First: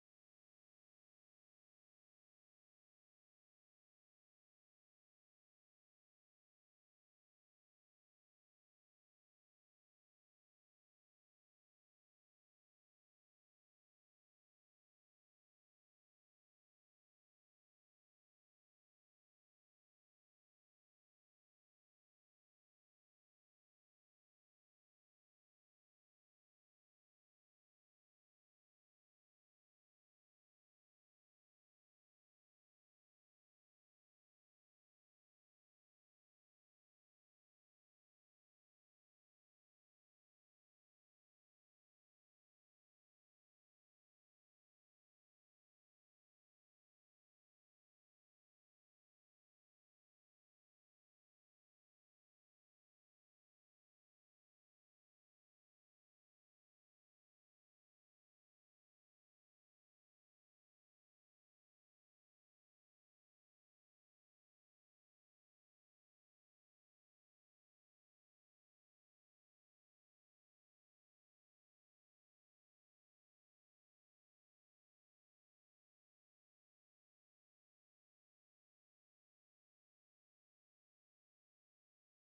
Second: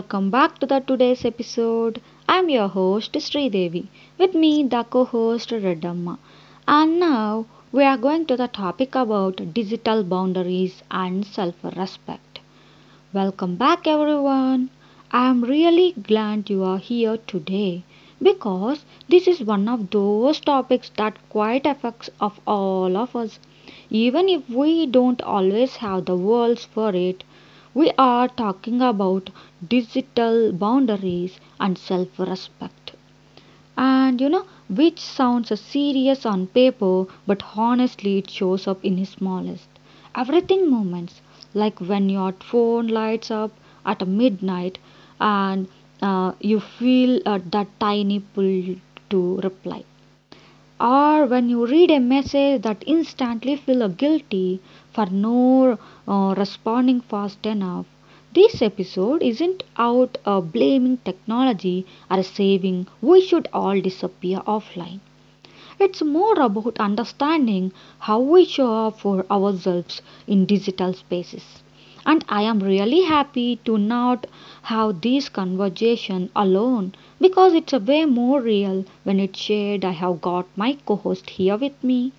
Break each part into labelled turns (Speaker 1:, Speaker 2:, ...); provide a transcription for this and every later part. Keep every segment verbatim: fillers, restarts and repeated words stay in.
Speaker 1: Welcome back to the today's episode. I'm your host Sri Devi. With me the co-host Redamma. And now we are going to the topic about digital boundaries and self-respect. Welcome back, everyone. I am really glad you are here today because this is one of those topics that quite affects of all of us. Even if we don't always have the words for it, we are talking about digital boundaries and self-respect. And you know, which sounds serious on paper, but honestly, it shows up in his smallest everything moments, like when your phone lights up at midnight and uh, you feel uh, that tiny pull to reply, or when you read a message that instantly feel guilty for no uh, responding fast enough. This episode isn't out uh, blaming technology or saving we should all disappear offline. It's more about understanding how we show up for ourselves in digital spaces. And I am really happy to not have this conversation alone because it's a way more real when it's shared. I have got my co host here with me.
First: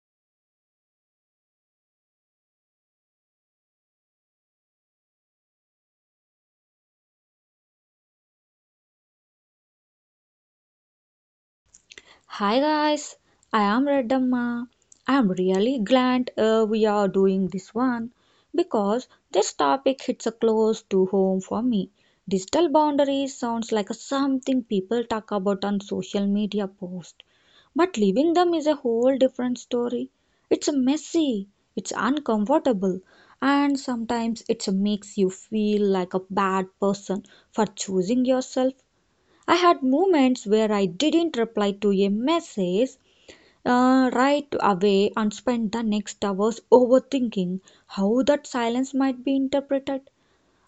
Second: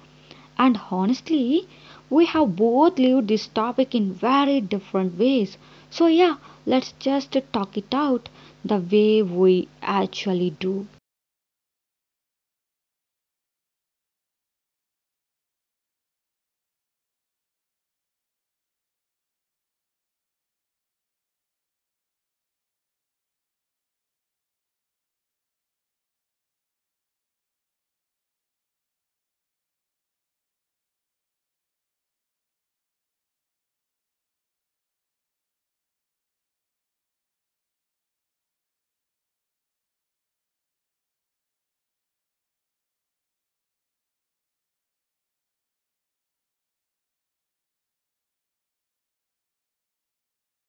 Speaker 1: And honestly, we have both lived this topic in very different ways. So, yeah, let's just talk it out the way we actually do.
Speaker 2: Hi guys, I am Redamma. I am really glad uh, we are doing this one because this topic hits a close to home for me. Digital boundaries sounds like a something people talk about on social media posts, but living them is a whole different story. It's messy, it's uncomfortable, and sometimes it makes you feel like a bad person for choosing yourself. I had moments where I didn't reply to a message uh, right away and spent the next hours overthinking how that silence might be interpreted.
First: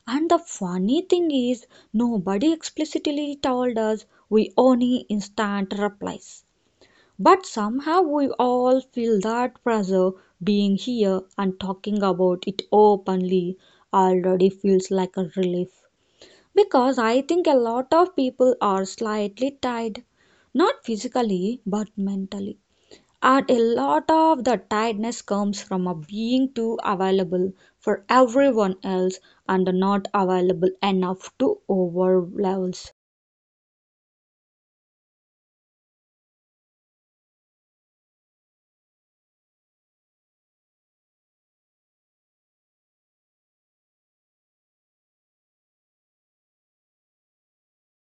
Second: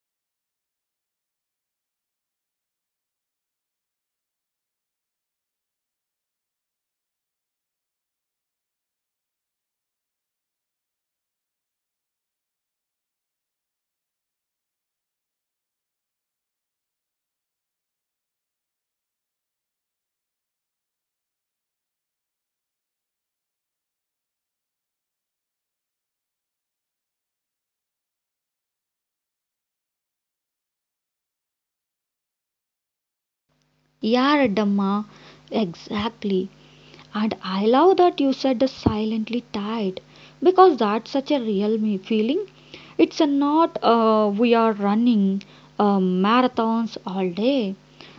Speaker 2: And the funny thing is, nobody explicitly told us we only instant replies. But somehow we all feel that pressure. Being here and talking about it openly already feels like a relief. Because I think a lot of people are slightly tired, not physically but mentally. And a lot of the tiredness comes from a being too available for everyone else and not available enough to ourselves.
Speaker 1: Yeah, Dhamma, exactly. And I love that you said the silently tied because that's such a real me feeling. It's a not uh, we are running uh, marathons all day,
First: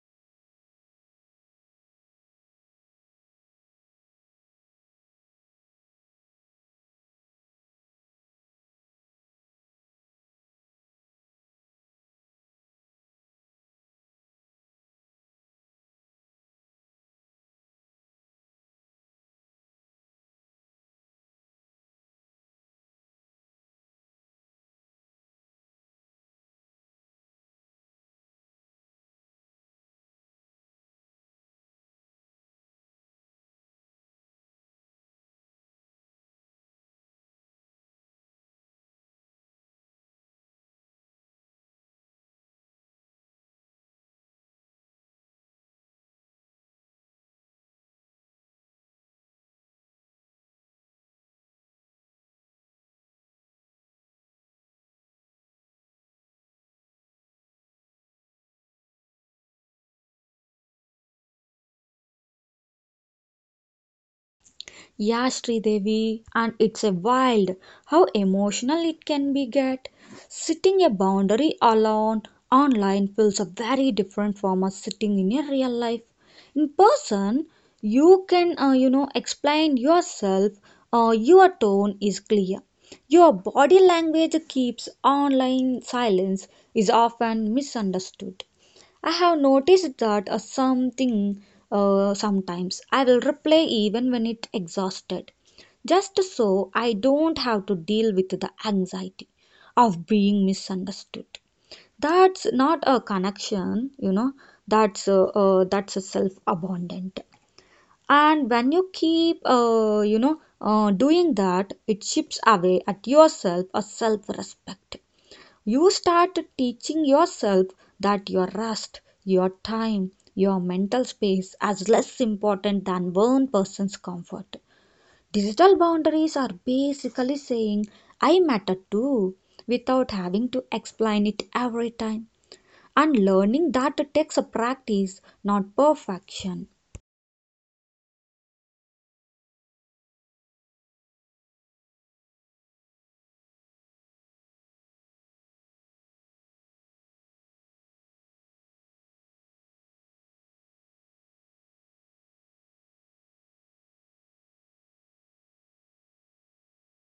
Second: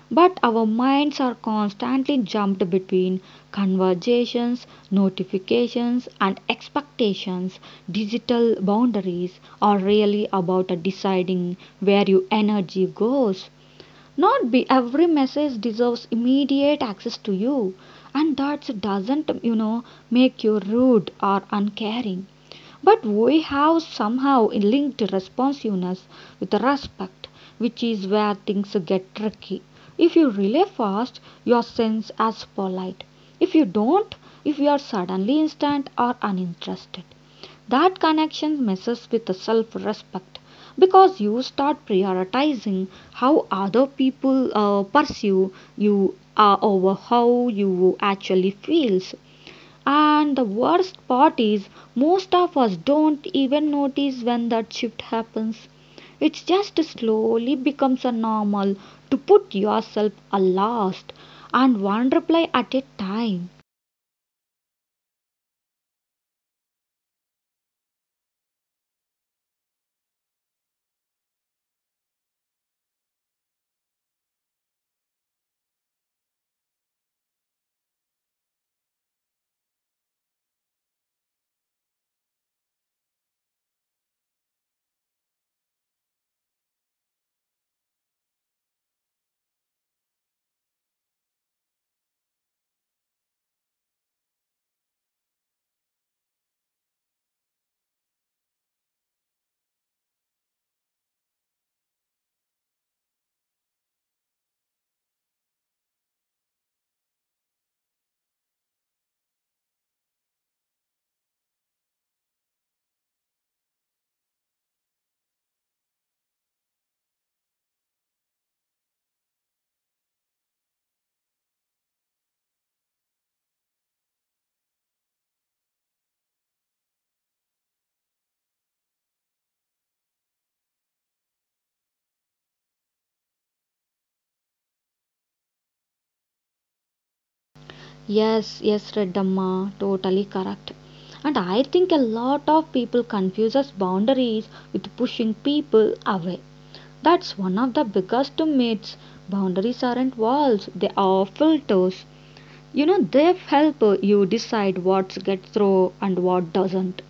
Speaker 1: but our minds are constantly jumped between conversations, notifications, and expectations. Digital boundaries are really about uh, deciding where your energy goes not be every message deserves immediate access to you, and that doesn't, you know, make you rude or uncaring. But we have somehow linked responsiveness with respect, which is where things get tricky. If you relay fast, you are seen as polite. If you don't, if you are suddenly instant or uninterested. That connection messes with the self respect because you start prioritizing how other people uh, pursue you uh, over how you actually feels. And the worst part is most of us don't even notice when that shift happens. It just slowly becomes a normal to put yourself a last and one reply at a time.
Speaker 2: Yeah, Sridevi, and it's a wild how emotional it can be get. Sitting a boundary alone online feels a very different from us sitting in a real life. In person, you can uh, you know explain yourself. Uh, your tone is clear. Your body language keeps online silence is often misunderstood. I have noticed that uh, something uh, sometimes I will reply even when it exhausted, just so I don't have to deal with the anxiety of being misunderstood. That's not a connection, you know. That's uh, uh, that's a self-abundant. And when you keep, uh, you know, uh, doing that, it chips away at yourself a self-respect. You start teaching yourself that your rest, your time, your mental space as less important than one person's comfort. Digital boundaries are basically saying, I matter too, without having to explain it every time. And learning that takes a practice, not perfection.
Speaker 1: Yes, yes, Redamma, totally correct. And I think a lot of people confuses boundaries with pushing people away. That's one of the biggest myths. Boundaries aren't walls, they are filters. You know, they help you decide what gets through and what doesn't.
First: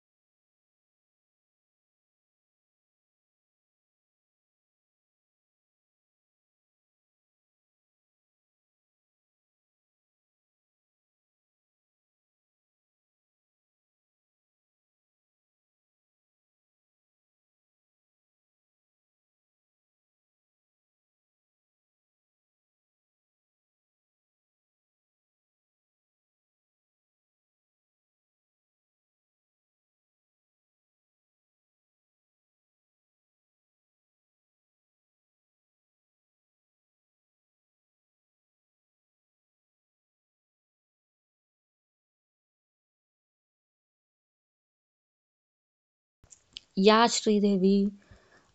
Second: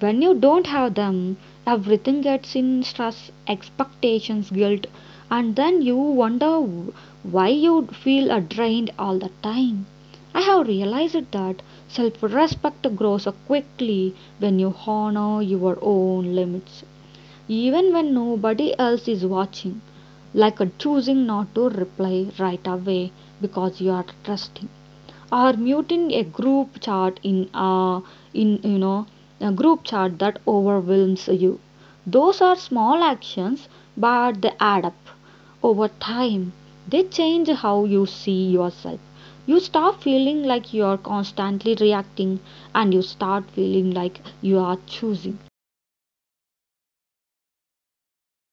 Speaker 1: When you don't have them, everything gets in stress, expectations, guilt, and then you wonder why you feel uh, drained all the time. I have realized that self respect grows uh, quickly when you honor your own limits even when nobody else is watching, like a choosing not to reply right away because you are trusting, or muting a group chat in a in you know a group chat that overwhelms you. Those are small actions, but they add up. Over time, they change how you see yourself. You stop feeling like you are constantly reacting and you start feeling like you are choosing.
Speaker 2: Yeah, Sridevi.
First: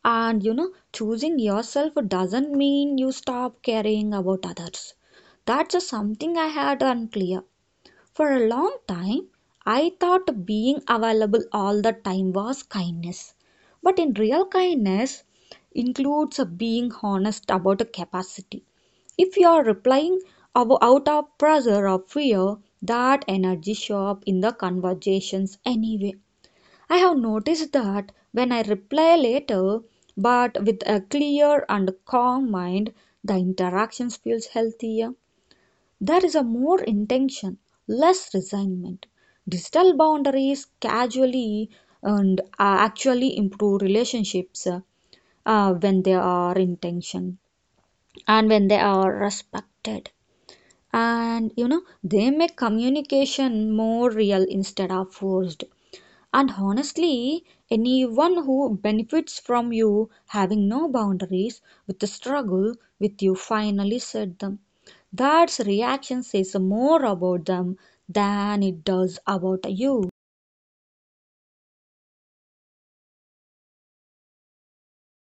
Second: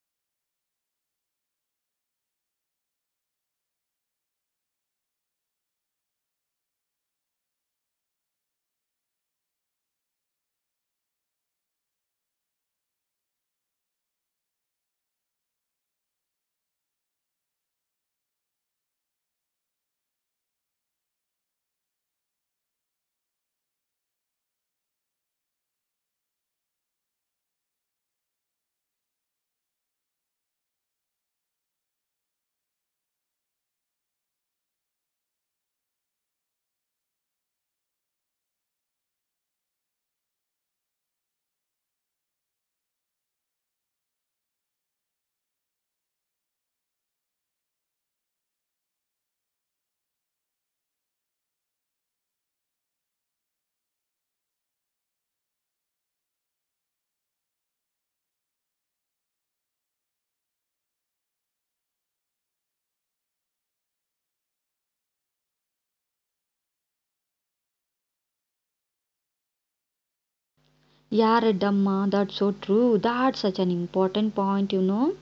Speaker 2: And you know, choosing yourself doesn't mean you stop caring about others. That's just something I had unclear. For a long time, I thought being available all the time was kindness. But in real kindness includes being honest about the capacity. If you are replying out of pressure or fear, that energy shows up in the conversations anyway. I have noticed that when I reply later, but with a clear and calm mind, the interactions feels healthier. There is a more intention, less resignment. Digital boundaries casually and uh, actually improve relationships uh, uh, when they are intention and when they are respected. And you know, they make communication more real instead of forced. And honestly, anyone who benefits from you having no boundaries with the struggle with you finally set them. That reaction says more about them than it does about you.
Speaker 1: Yeah, Reddamma, that's so true. That's such an important point, you know.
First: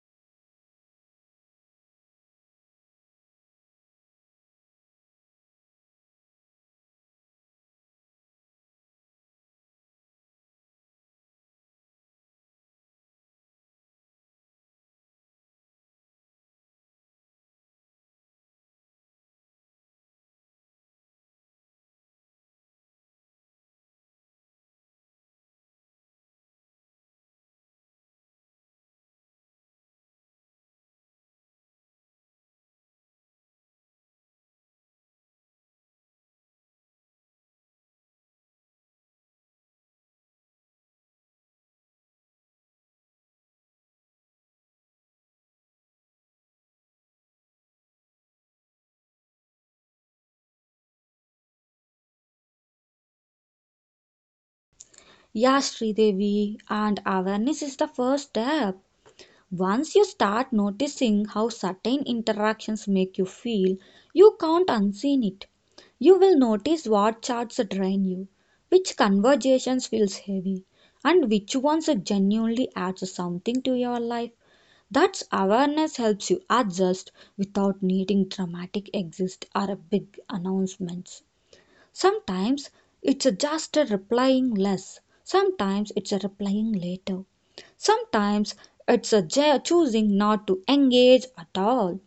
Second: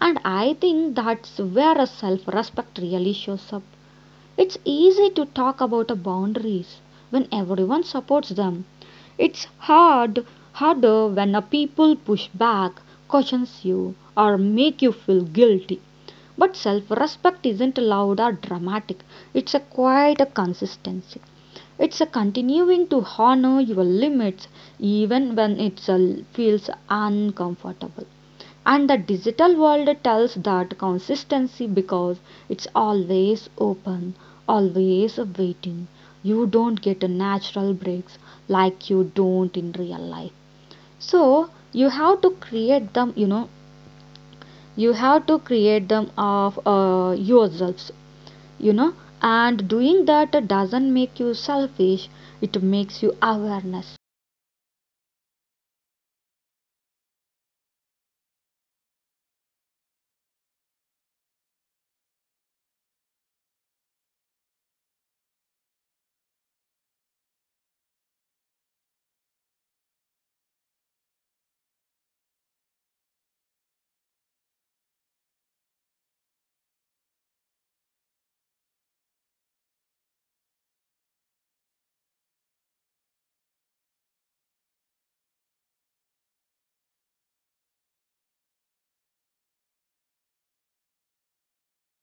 Speaker 1: And I think that's where a self respect really shows up. It's easy to talk about the boundaries when everyone supports them. It's hard, harder when a people push back, cautions you, or make you feel guilty. But self-respect isn't loud or dramatic. It's a quiet consistency. It's a continuing to honor your limits even when it feels uncomfortable. And the digital world tells that consistency because it's always open, always waiting. You don't get a natural breaks like you don't in real life. So you have to create them, you know, you have to create them of uh, yourselves, you know. And doing that doesn't make you selfish, it makes you awareness.
Speaker 2: Yeah, Sridevi, and awareness is the first step. Once you start noticing how certain interactions make you feel, you can't unseen it. You will notice what chats drain you, which conversations feels heavy, and which ones genuinely add something to your life. That awareness helps you adjust without needing dramatic exits or big announcements. Sometimes it's a just a replying less, sometimes it's a replying later, sometimes it's a ja- choosing not to engage at all.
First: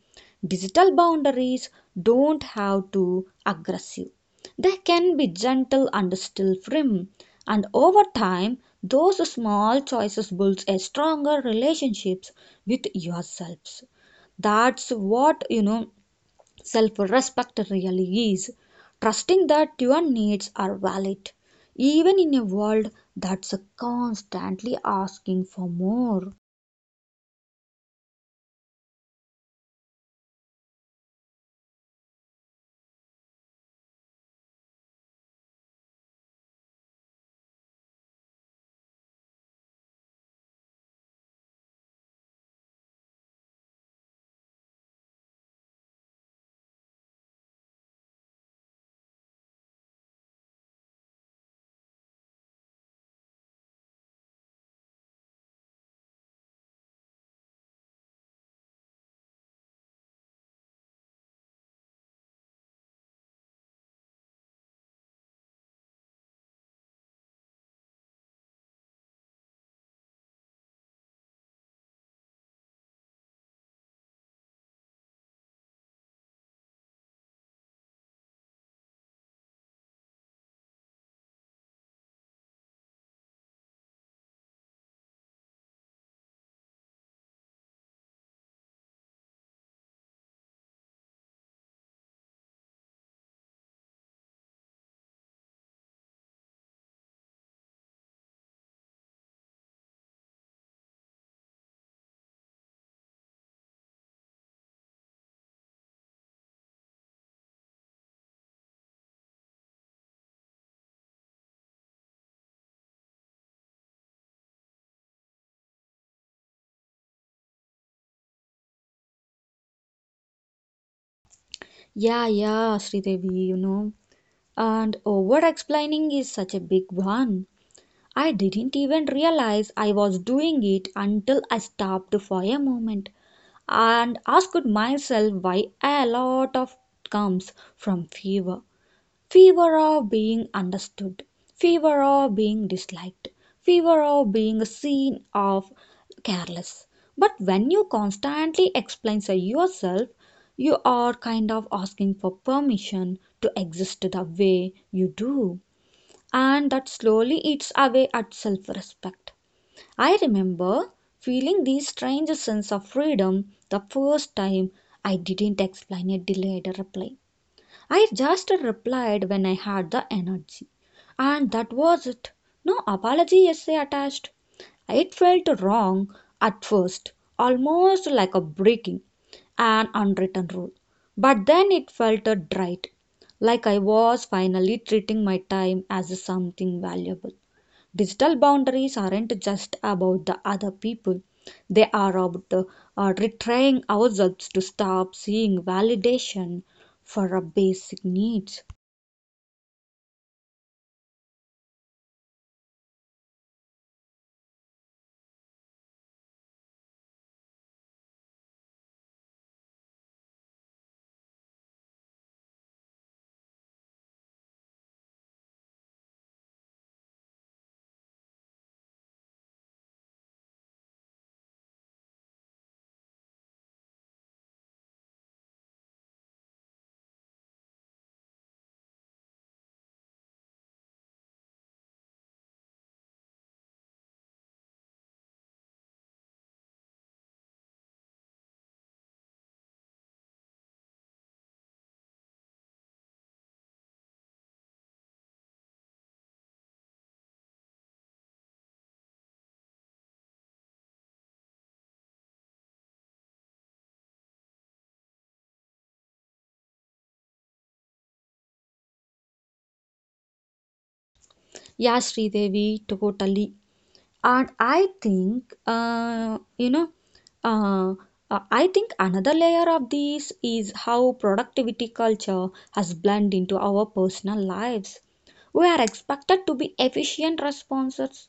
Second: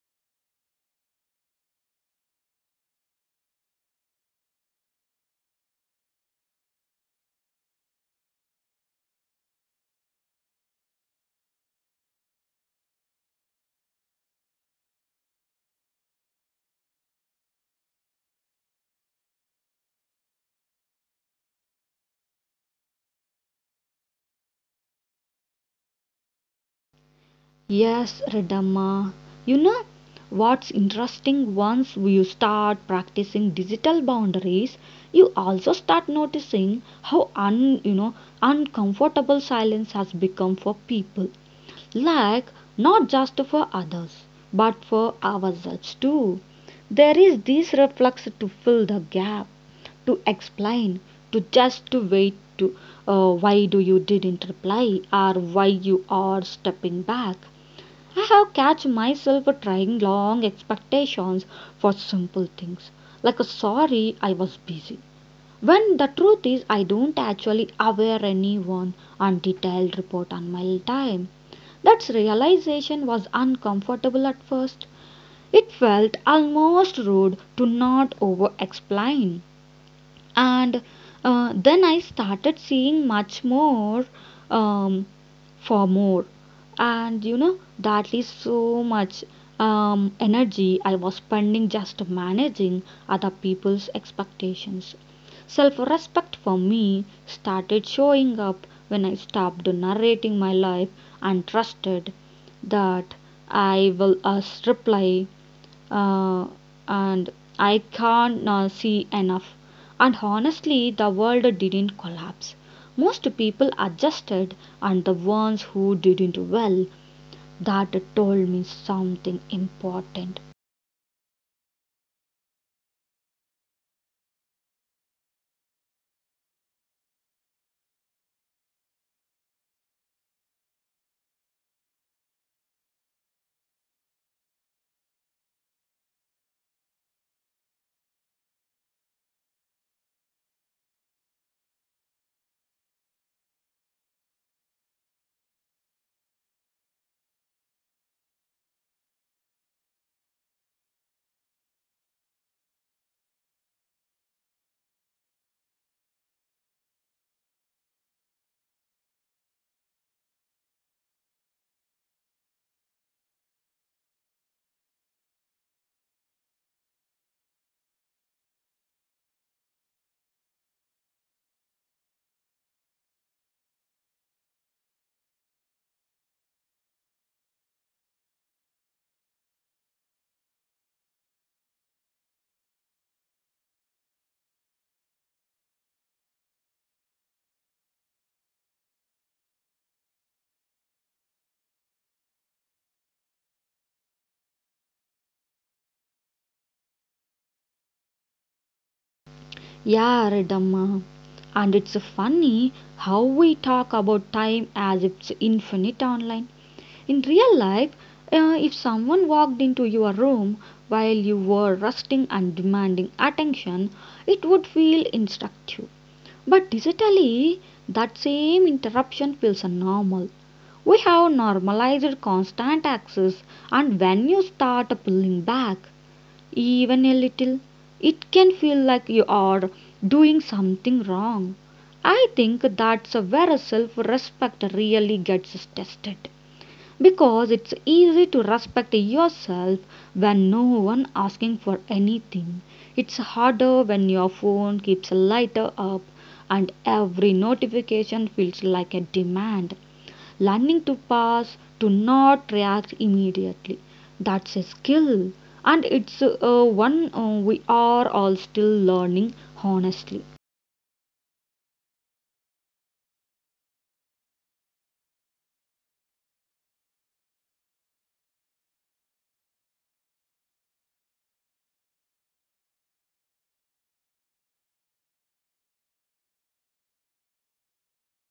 Speaker 2: Digital boundaries don't have to be aggressive. They can be gentle and still firm, and over time, those small choices build a stronger relationships with yourselves. That's what you know self respect really is, trusting that your needs are valid, even in a world that's constantly asking for more.
Speaker 1: Yes, Redamma. You know what's interesting? Once you start practicing digital boundaries, you also start noticing how un you know uncomfortable silence has become for people. Like not just for others, but for ourselves too. There is this reflex to fill the gap, to explain, to just to wait to uh, why do you didn't reply or why you are stepping back. I have catch myself trying long expectations for simple things like a sorry I was busy. When the truth is I don't actually aware anyone on detailed report on my time. That realization was uncomfortable at first. It felt almost rude to not over explain and uh, then I started seeing much more um, for more. And you know that is so much um, energy I was spending just managing other people's expectations. Self respect for me started showing up when I stopped narrating my life and trusted that I will uh, reply uh, and I can't uh, see enough. And honestly, the world didn't collapse. Most people adjusted, and the ones who didn't, well, that told me something important.
Speaker 2: Yeah, yeah, Sridevi, you know. And over explaining is such a big one. I didn't even realize I was doing it until I stopped for a moment and asked myself why. A lot of comes from fear, fever of being understood, fever of being disliked, fever of being seen of careless. But when you constantly explain so yourself, you are kind of asking for permission to exist the way you do, and that slowly eats away at self respect. I remember feeling this strange sense of freedom the first time I didn't explain a delayed reply. I just replied when I had the energy. And that was it. No apology essay attached. It felt wrong at first, almost like a breaking an unwritten rule. But then it felt right, like I was finally treating my time as something valuable. Digital boundaries aren't just about the other people, they are about uh, uh, retraining ourselves to stop seeing validation for our basic needs.
Speaker 1: Yeah, Ridhamma. And it's funny how we talk about time as if it's infinite online. In real life, uh, if someone walked into your room while you were resting and demanding attention, it would feel instructive. But digitally, that same interruption feels normal. We have normalized constant access, and when you start pulling back, even a little, it can feel like you are doing something wrong. I think that's where self respect really gets tested because it's easy to respect yourself when no one asking for anything. It's harder when your phone keeps a lighter up and every notification feels like a demand. Learning to pass to not react immediately, that's a skill and it's uh, one uh, we are all still learning, honestly.
Speaker 2: Yeah, Sridevi, totally. And I think, uh, you know, uh, uh, I think another layer of this is how productivity culture has blended into our personal lives. We are expected to be efficient responders,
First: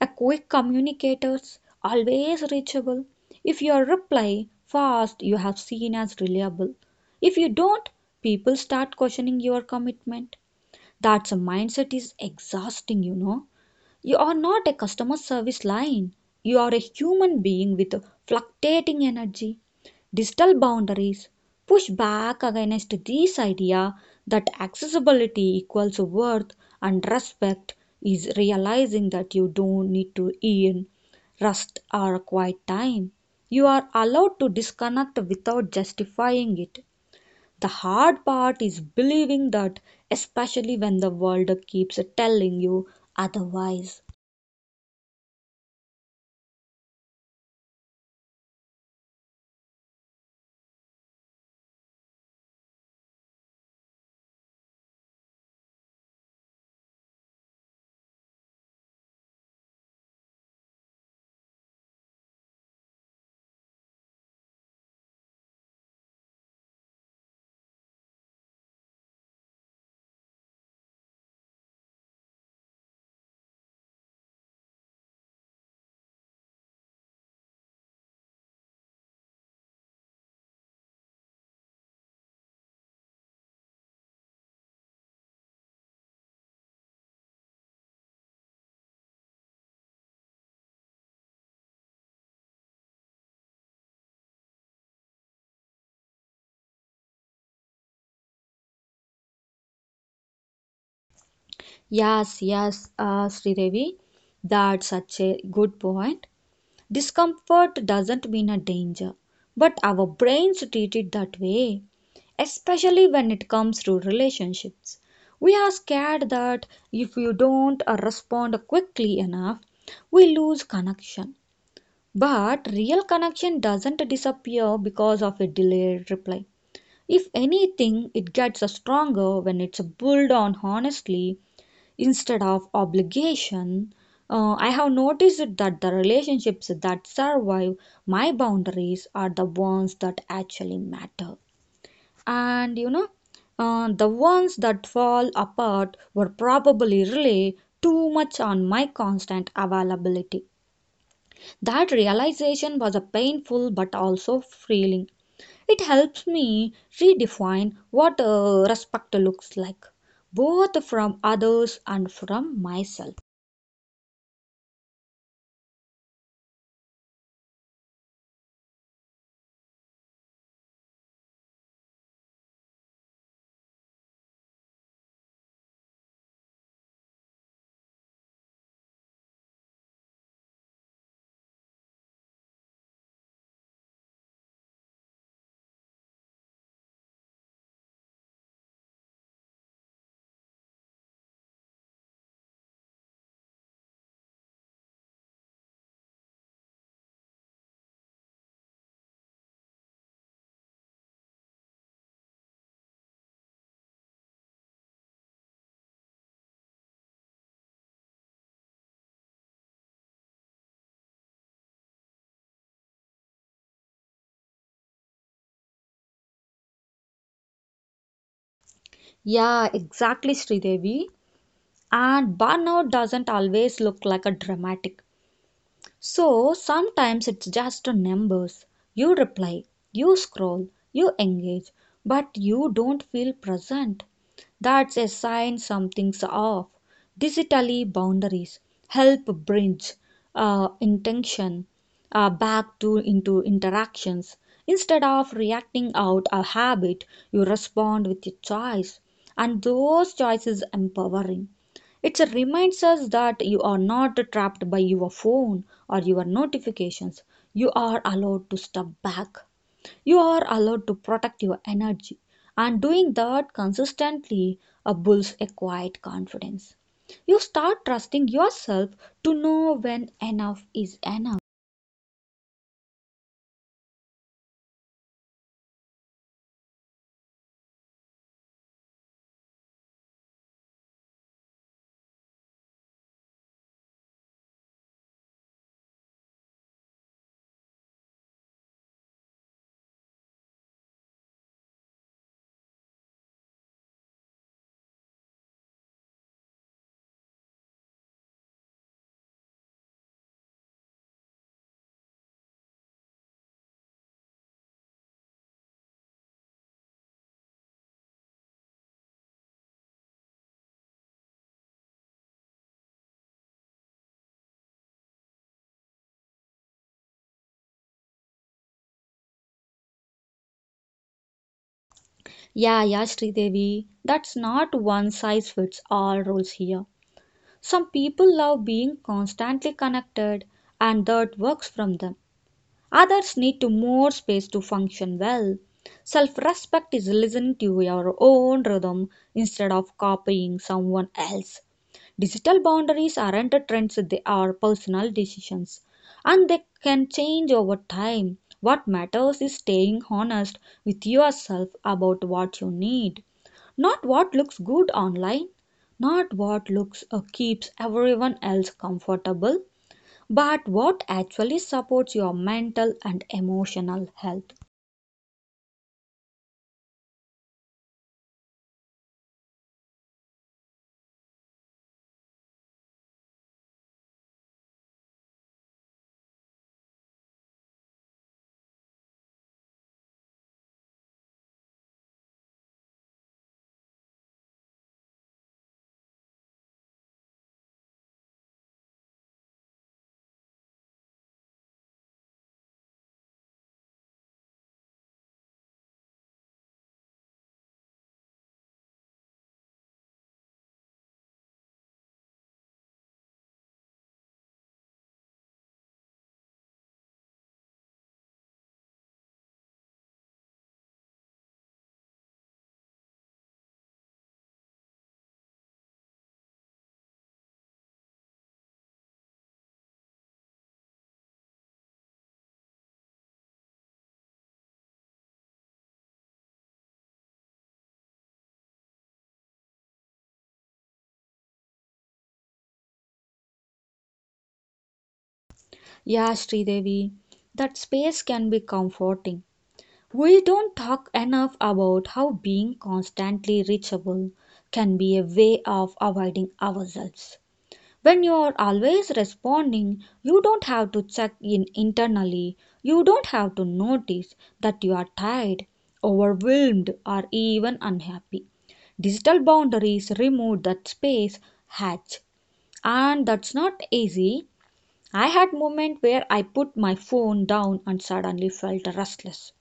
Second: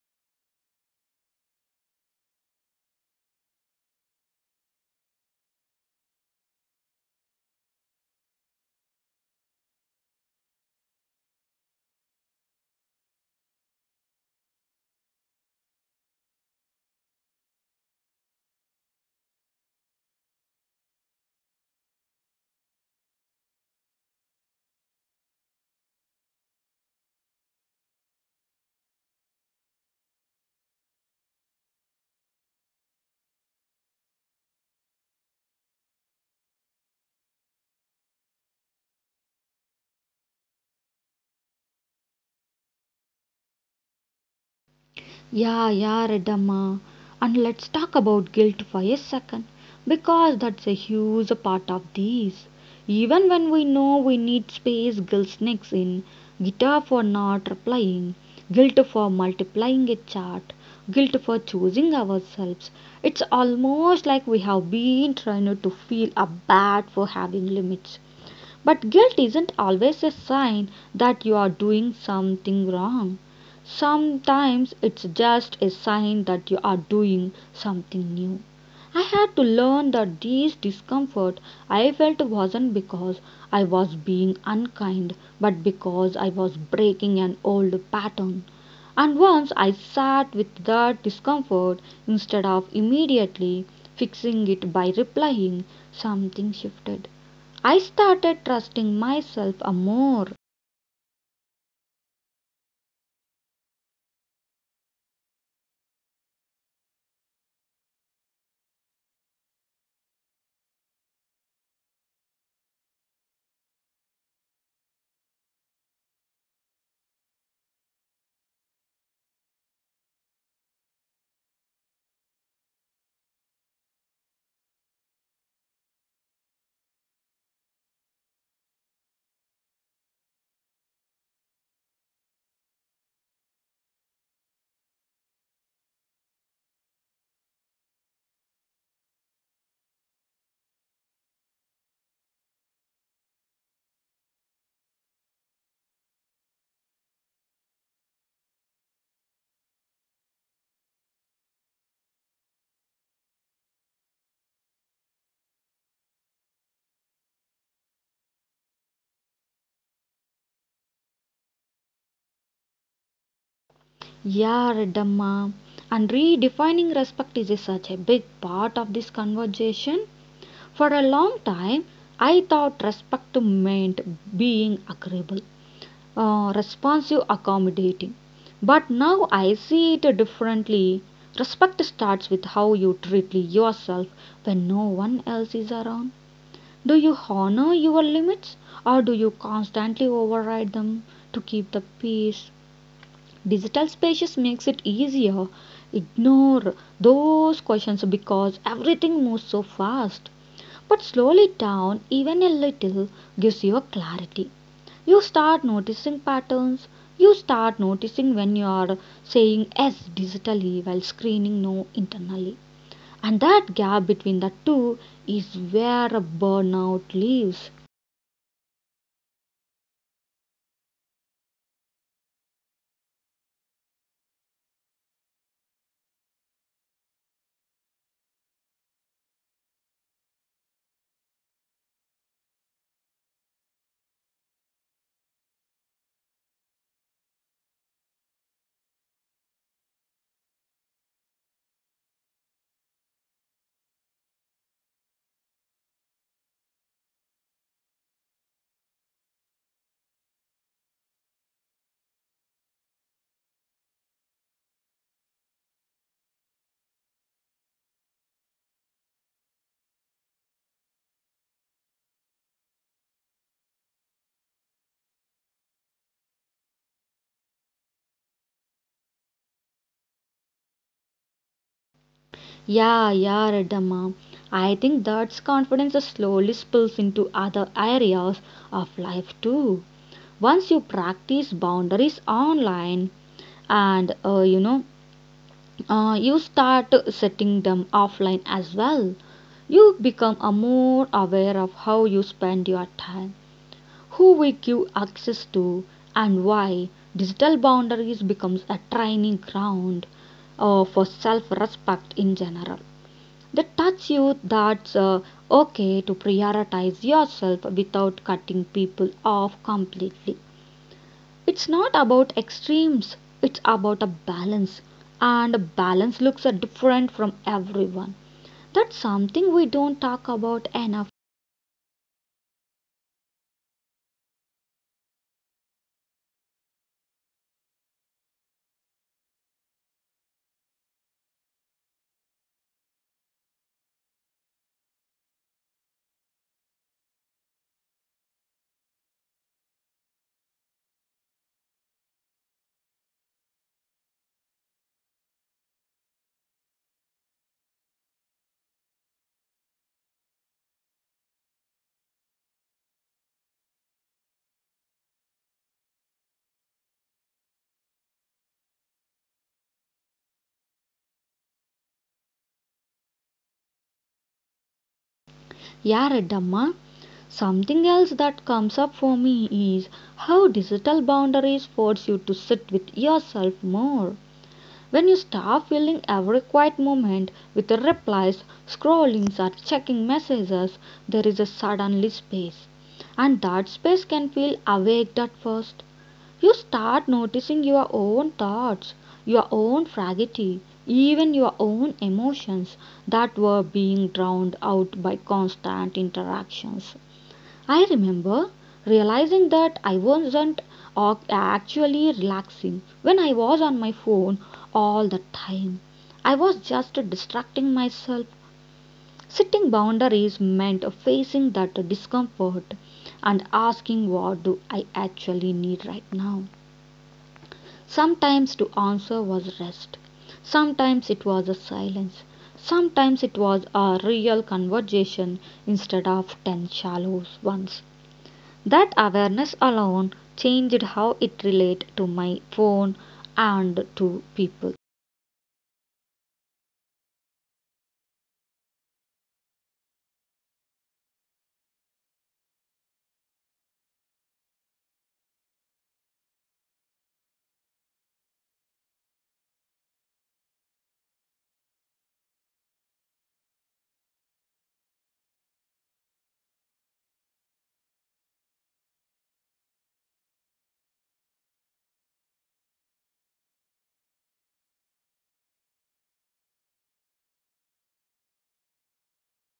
Speaker 2: a quick communicators, always reachable. If your reply fast, you have seen as reliable. If you don't, people start questioning your commitment. That's a mindset is exhausting, you know. You are not a customer service line. You are a human being with fluctuating energy. Digital boundaries push back against this idea that accessibility equals worth and respect is realizing that you don't need to earn rest or quiet time. You are allowed to disconnect without justifying it. The hard part is believing that, especially when the world keeps telling you otherwise.
Speaker 1: Yeah, yeah, Redamma. And let's talk about guilt for a second because that's a huge part of this. Even when we know we need space, guilt sneaks in. Guitar for not replying, guilt for multiplying a chart, guilt for choosing ourselves. It's almost like we have been trying to feel a bad for having limits. But guilt isn't always a sign that you are doing something wrong. Sometimes it's just a sign that you are doing something new. I had to learn that this discomfort I felt wasn't because I was being unkind, but because I was breaking an old pattern. And once I sat with that discomfort instead of immediately fixing it by replying, something shifted. I started trusting myself a more.
Speaker 2: Yes, yes, uh, Sri Devi, that's such a good point. Discomfort doesn't mean a danger, but our brains treat it that way, especially when it comes to relationships. We are scared that if you don't uh, respond quickly enough, we lose connection. But real connection doesn't disappear because of a delayed reply. If anything, it gets stronger when it's built on honesty instead of obligation. Uh, I have noticed that the relationships that survive my boundaries are the ones that actually matter. And you know, uh, the ones that fall apart were probably really too much on my constant availability. That realization was a painful but also freeing. It helps me redefine what uh, respect looks like, both from others and from myself.
Speaker 1: Yeah, Reddamma. And redefining respect is such a big part of this conversation. For a long time, I thought respect meant being agreeable, uh, responsive, accommodating. But now I see it differently. Respect starts with how you treat yourself when no one else is around. Do you honor your limits or do you constantly override them to keep the peace? Digital spaces makes it easier. Ignore those questions because everything moves so fast. But slowly down even a little gives you clarity. You start noticing patterns. You start noticing when you are saying yes digitally while screening no internally. And that gap between the two is where a burnout lives.
Speaker 2: Yeah, exactly, Sridevi. And burnout doesn't always look like a dramatic. So sometimes it's just numbers. You reply, you scroll, you engage, but you don't feel present. That's a sign something's off. Digitally, boundaries help bridge uh, intention uh, back to into interactions. Instead of reacting out a habit, you respond with a choice, and those choices empowering. It reminds us that you are not trapped by your phone or your notifications. You are allowed to step back. You are allowed to protect your energy. And doing that consistently uh, builds a quiet confidence. You start trusting yourself to know when enough is enough.
Speaker 1: Yeah, yeah, Redamma. I think that's confidence slowly spills into other areas of life too. Once you practice boundaries online and uh, you know, uh, you start setting them offline as well, you become a more aware of how you spend your time, who we give access to, and why. Digital boundaries becomes a training ground uh, for self-respect in general that touch you that's uh, okay to prioritize yourself without cutting people off completely. It's not about extremes, it's about a balance, and a balance looks uh, different from everyone. That's something we don't talk about enough.
Speaker 2: Yeah, yeah, Sridevi, that's not one size fits all rules here. Some people love being constantly connected, and that works from them. Others need to more space to function well. Self-respect is listening to your own rhythm instead of copying someone else. Digital boundaries aren't trends, they are personal decisions and they can change over time. What matters is staying honest with yourself about what you need, not what looks good online, not what looks uh, keeps everyone else comfortable, but what actually supports your mental and emotional health.
Speaker 1: Yeah, Redamma. Something else that comes up for me is how digital boundaries force you to sit with yourself more. When you start filling every quiet moment with replies, scrollings, or checking messages, there is a suddenly space. And that space can feel awake at first. You start noticing your own thoughts, your own fragility, even your own emotions that were being drowned out by constant interactions. I remember realizing that I wasn't ac- actually relaxing when I was on my phone all the time. I was just distracting myself. Setting boundaries meant facing that discomfort and asking what do I actually need right now. Sometimes the answer was rest. Sometimes it was a silence. Sometimes it was a real conversation instead of ten shallow ones. That awareness alone changed how it related to my phone and to people.
Speaker 2: Yeah, Sridevi, that space can be comforting. We don't talk enough about how being constantly reachable can be a way of avoiding ourselves. When you're always responding, you don't have to check in internally. You don't have to notice that you are tired, overwhelmed, or even unhappy. Digital boundaries remove that space hatch, and that's not easy. I had moment where I put my phone down and suddenly felt restless,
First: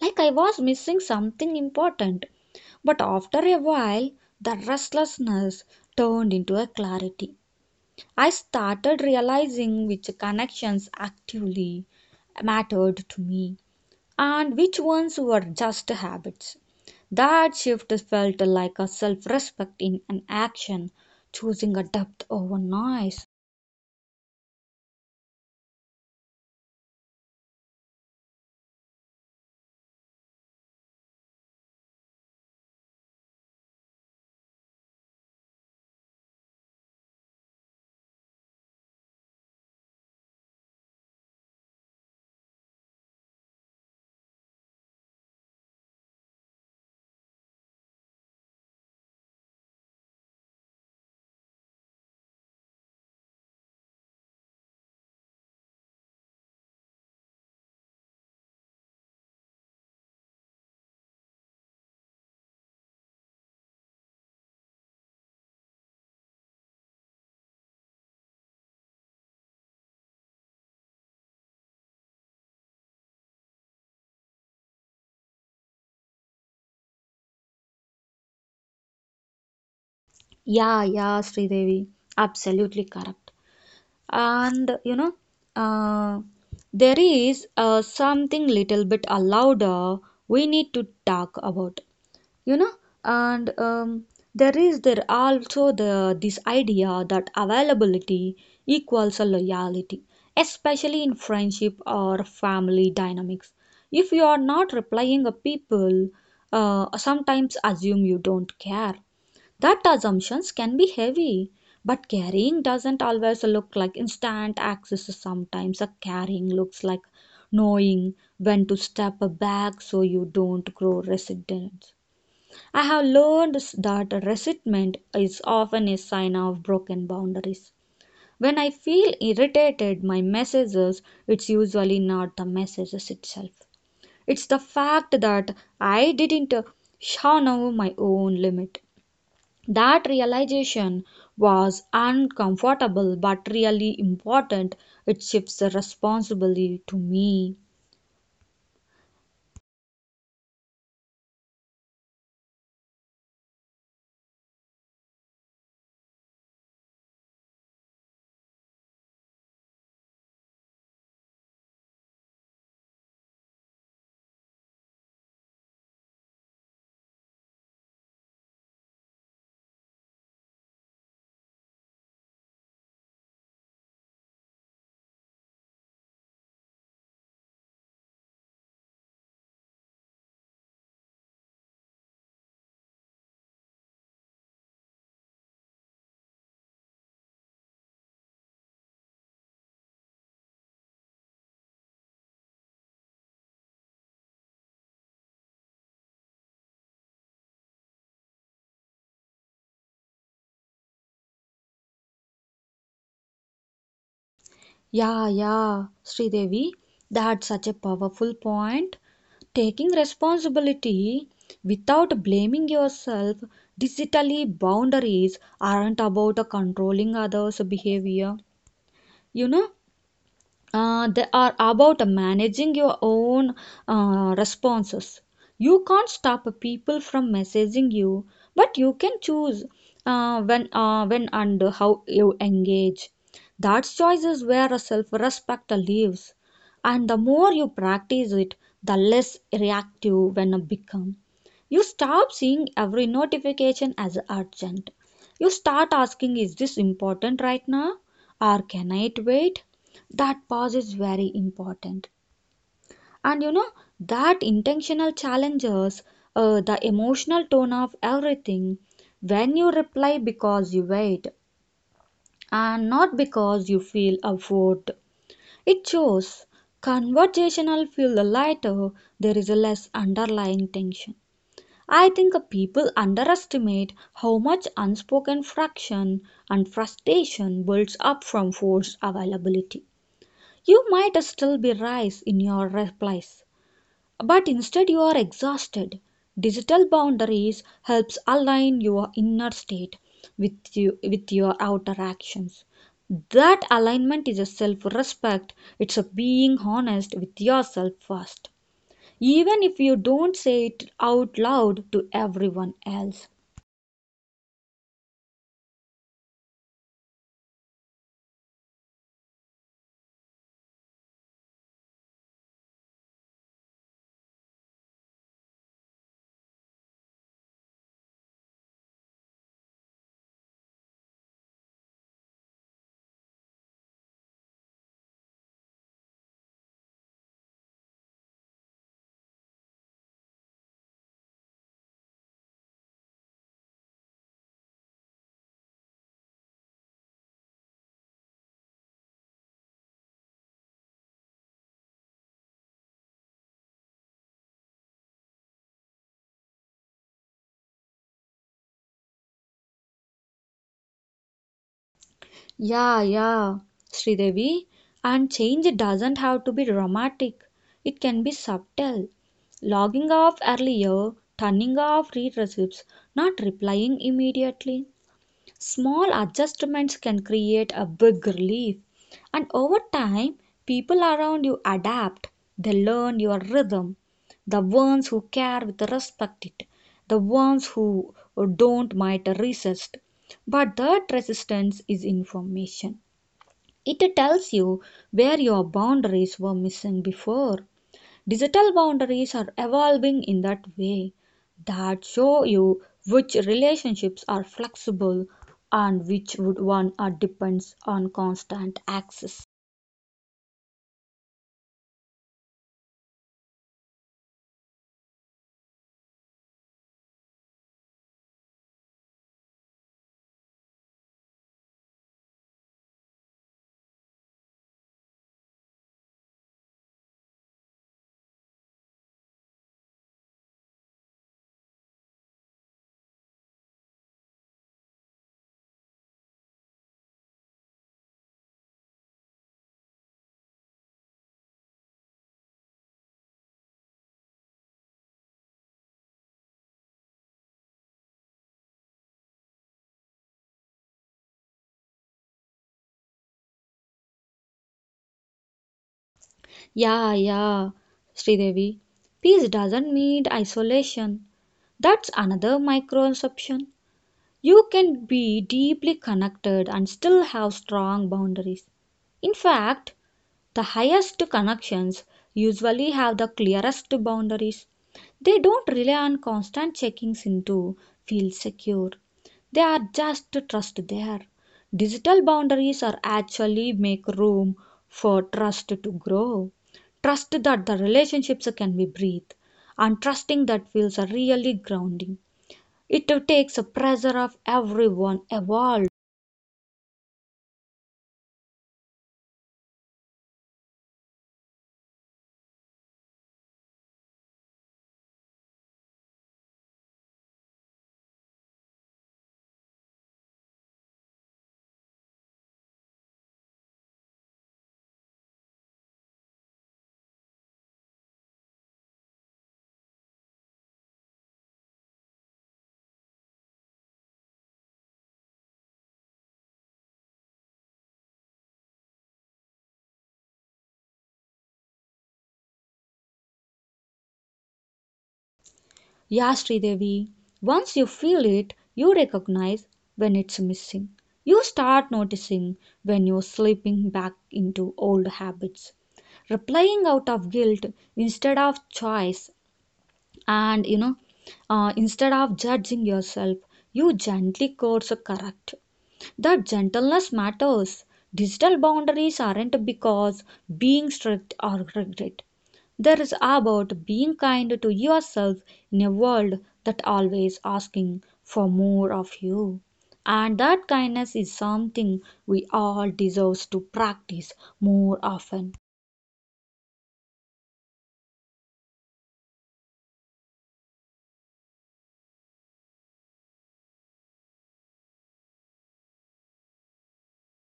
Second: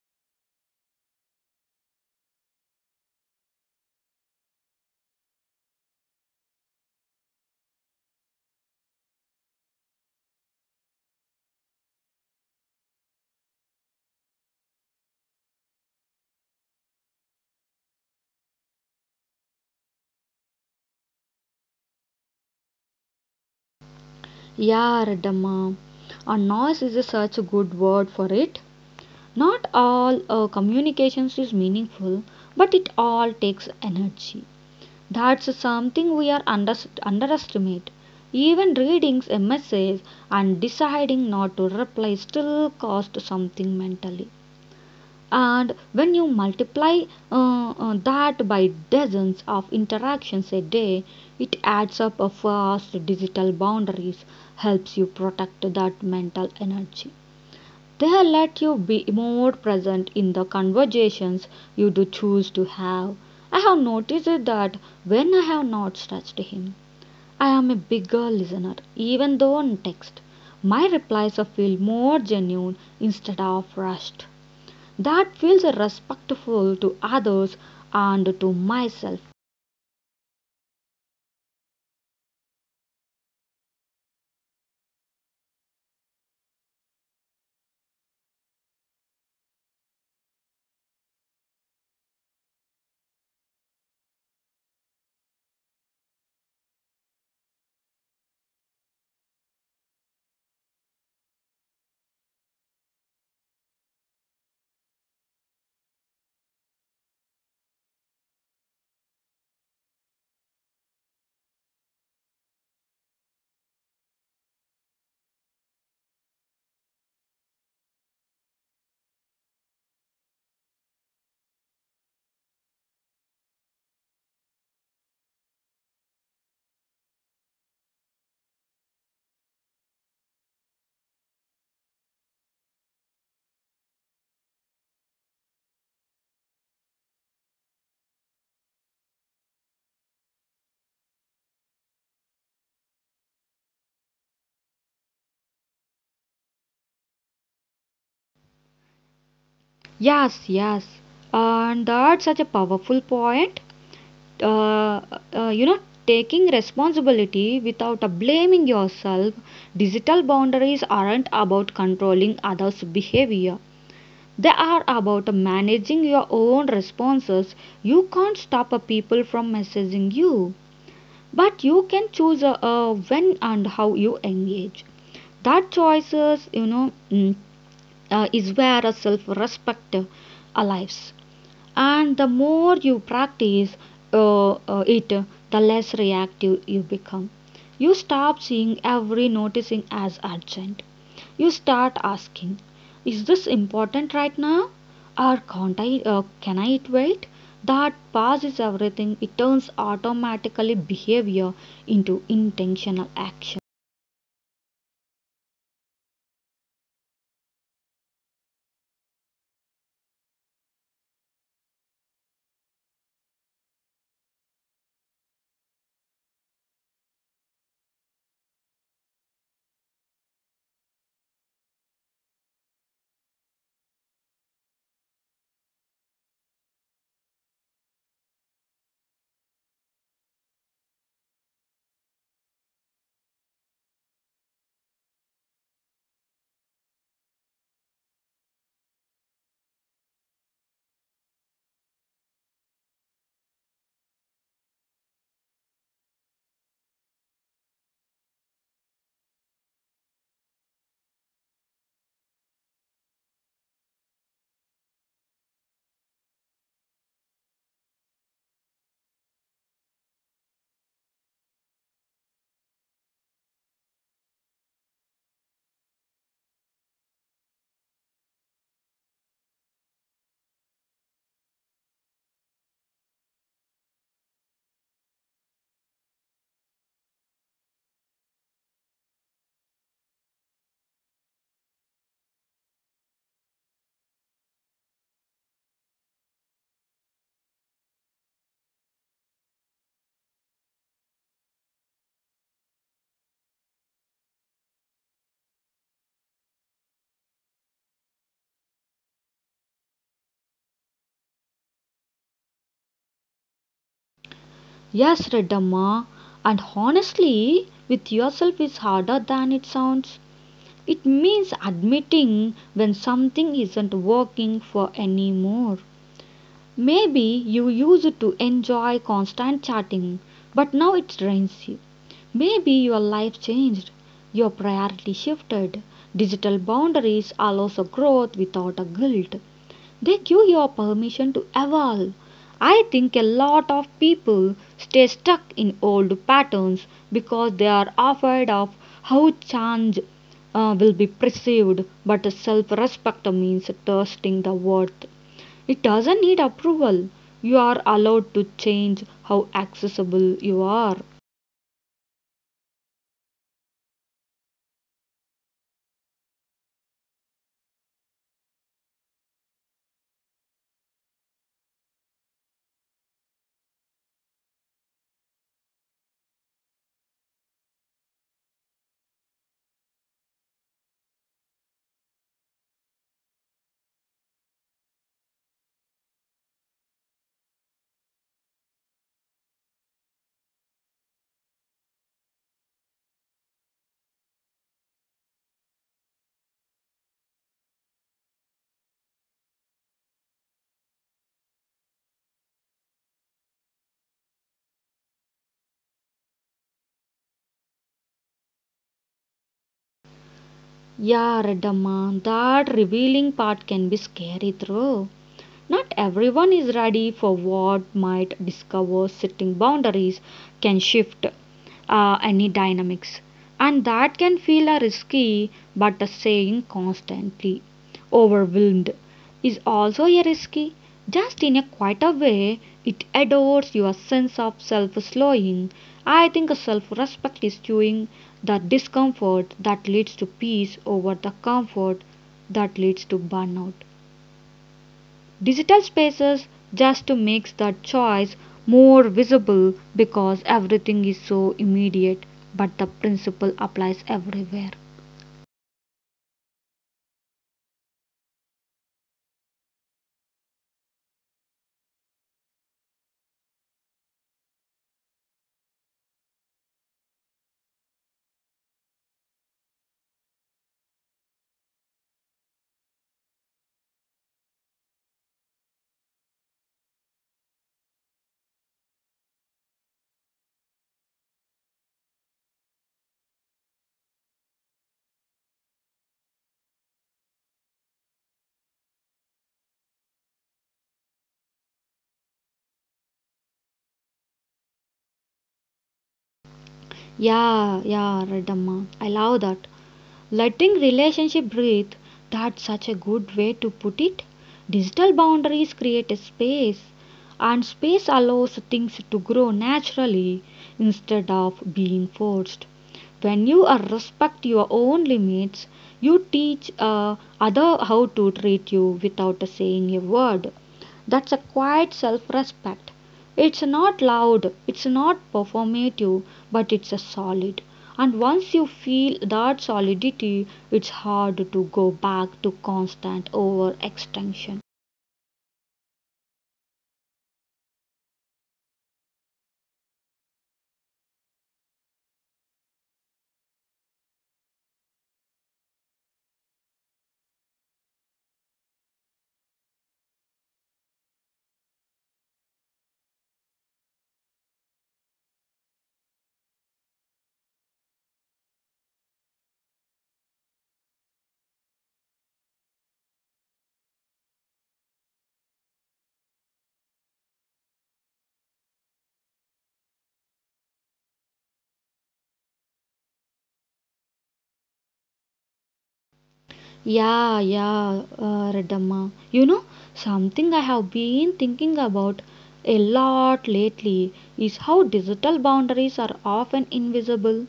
Speaker 2: like I was missing something important. But after a while, the restlessness turned into a clarity. I started realizing which connections actively mattered to me and which ones were just habits. That shift felt like a self respect in an action, choosing a depth over noise.
Speaker 1: Yeah, Radhamma, a noise is such a good word for it. Not all uh, communications is meaningful, but it all takes energy. That's something we are under- underestimate. Even reading M S As and deciding not to reply still cost something mentally. And when you multiply uh, uh, that by dozens of interactions a day, it adds up a fast digital boundaries, helps you protect that mental energy. They let you be more present in the conversations you do choose to have. I have noticed that when I have not touched him, I am a bigger listener, even though on text. My replies feel more genuine instead of rushed that feels respectful to others and to myself.
Speaker 2: Yeah, yeah, Sridevi, absolutely correct. And you know, uh, there is uh, something little bit louder we need to talk about, you know. And um, there is there also the this idea that availability equals a loyalty, especially in friendship or family dynamics. If you are not replying, a people uh, sometimes assume you don't care. That assumptions can be heavy, but caring doesn't always look like instant access. Sometimes a caring looks like knowing when to step back so you don't grow resentment. I have learned that resentment is often a sign of broken boundaries. When I feel irritated my messages, it's usually not the messages itself. It's the fact that I didn't know my own limit. That realization was uncomfortable but really important. It shifts the responsibility to me.
Speaker 1: Yes, yes, and that's such a powerful point. Uh, uh, you know, Taking responsibility without uh, blaming yourself. Digital boundaries aren't about controlling others' behavior. They are about managing your own responses. You can't stop uh, people from messaging you, but you can choose uh, uh, when and how you engage. That choices you know mm, uh, is where a self-respect uh, lives, and the more you practice uh, uh, it, the less reactive you become. You stop seeing every noticing as urgent. You start asking, is this important right now, or can't I uh, can I wait? That passes everything. It turns automatically behavior into intentional action.
Speaker 2: Yeah, yeah, Sridevi, that's such a powerful point. Taking responsibility without blaming yourself, digitally boundaries aren't about controlling others' behavior. You know, uh, they are about managing your own uh, responses. You can't stop people from messaging you, but you can choose uh, when, uh, when and how you engage. That choice is where self-respect lives, and the more you practice it, the less reactive when you become. You stop seeing every notification as urgent. You start asking, "Is this important right now?" or "Can I wait?" That pause is very important, and you know that intentional challenges uh, the emotional tone of everything. When you reply because you wait and not because you feel a vote, it shows conversational feel lighter. There is a less underlying tension. I think uh, people underestimate how much unspoken friction and frustration builds up from forced availability. You might still be rice in your replies, but instead you are exhausted. Digital boundaries helps align your inner state with you with your outer actions. That alignment is a self-respect. It's a being honest with yourself first, even if you don't say it out loud to everyone else.
Speaker 1: Yes, redamma, and honestly with yourself is harder than it sounds. It means admitting when something isn't working for anymore. Maybe you used to enjoy constant chatting, but now it drains you. Maybe your life changed, your priority shifted. Digital boundaries allows a growth without a guilt. They give your permission to evolve. I think a lot of people stay stuck in old patterns because they are afraid of how change uh, will be perceived, but self respect means trusting the worth. It doesn't need approval. You are allowed to change how accessible you are.
Speaker 2: Yeah, yeah, Sridevi. And change doesn't have to be dramatic, it can be subtle. Logging off earlier, turning off read receipts, not replying immediately. Small adjustments can create a big relief, and over time, people around you adapt. They learn your rhythm. The ones who care will respect it, the ones who don't might resist. But that resistance is information. It tells you where your boundaries were missing before. Digital boundaries are evolving in that way that show you which relationships are flexible and which would one are depends on constant access.
Speaker 1: Yeah, Reddamma, that revealing part can be scary though. Not everyone is ready for what might discover setting boundaries can shift uh, any dynamics. And that can feel a risky, but a saying constantly overwhelmed is also a risky. Just in a quieter way, it adores your sense of self slowing. I think self respect is chewing the discomfort that leads to peace over the comfort that leads to burnout. Digital spaces just makes that choice more visible because everything is so immediate, but the principle applies everywhere.
Speaker 2: Yeah, yeah, Sridevi. Peace doesn't mean isolation. That's another microception. You can be deeply connected and still have strong boundaries. In fact, the highest connections usually have the clearest boundaries. They don't rely on constant checkings in to feel secure. They are just trust there. Digital boundaries are actually make room for trust to grow. Trust that the relationships can be breathed, and trusting that feels really grounding. It takes a pressure of everyone evolved.
Speaker 1: Yeah, yeah, Redamma. I love that. Letting relationship breathe, that's such a good way to put it. Digital boundaries create a space, and space allows things to grow naturally instead of being forced. When you uh, respect your own limits, you teach uh, other how to treat you without saying a word. That's a quiet self-respect. It's not loud, it's not performative, but it's a solid. And once you feel that solidity, it's hard to go back to constant overextension.
Speaker 2: Yeah, Sridevi, once you feel it, you recognize when it's missing. You start noticing when you're slipping back into old habits, replying out of guilt instead of choice, and you know, uh, instead of judging yourself, you gently course correct. That gentleness matters. Digital boundaries aren't because being strict or rigid. There is about being kind to yourself in a world that always asking for more of you. And that kindness is something we all deserve to practice more often.
Speaker 1: Yeah, yeah, uh, Redamma. You know, something I have been thinking about a lot lately is how digital boundaries are often invisible,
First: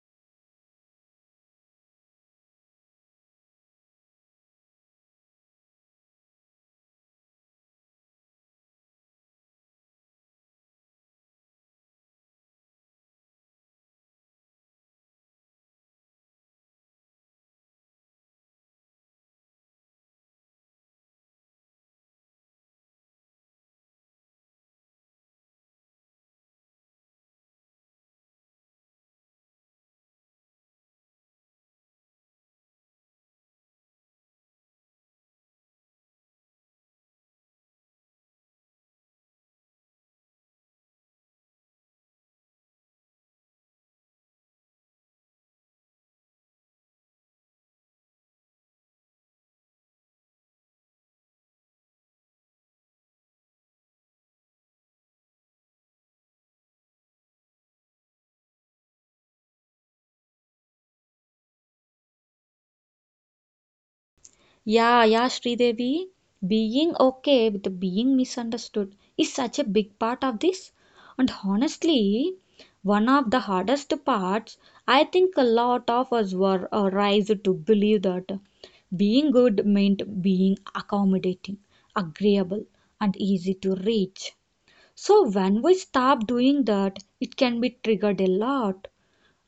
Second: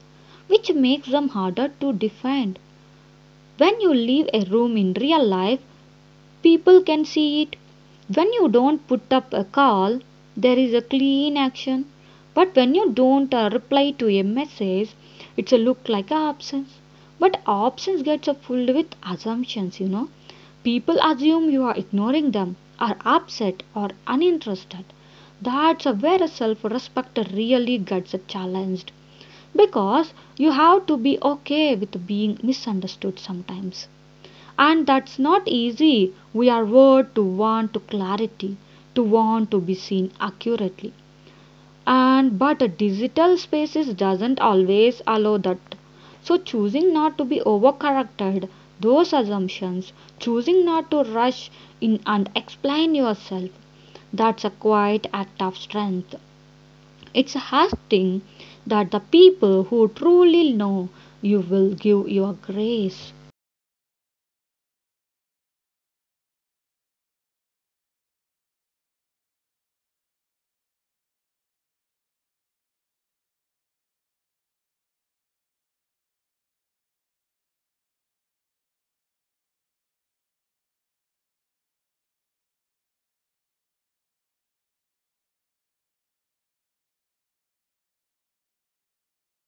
Speaker 1: which makes them harder to define. When you leave a room in real life, people can see it. When you don't put up a call, there is a clean action. But when you don't uh, reply to a message, it's a look like a absence. But absence gets uh, filled with assumptions, you know. People assume you are ignoring them, are upset or uninterested. That's uh, where self-respect really gets uh, challenged, because you have to be okay with being misunderstood sometimes, and that's not easy. We are word to want to clarity, to want to be seen accurately. And but a digital spaces doesn't always allow that. So choosing not to be overcorrected those assumptions, choosing not to rush in and explain yourself, that's a quiet act of strength. It's a hard thing that the people who truly know you will give your grace.
Speaker 2: Yeah, yeah, Sridevi. Being okay with being misunderstood is such a big part of this. And honestly, one of the hardest parts, I think a lot of us were uh, raised to believe that being good meant being accommodating, agreeable, and easy to reach. So when we stop doing that, it can be triggered a lot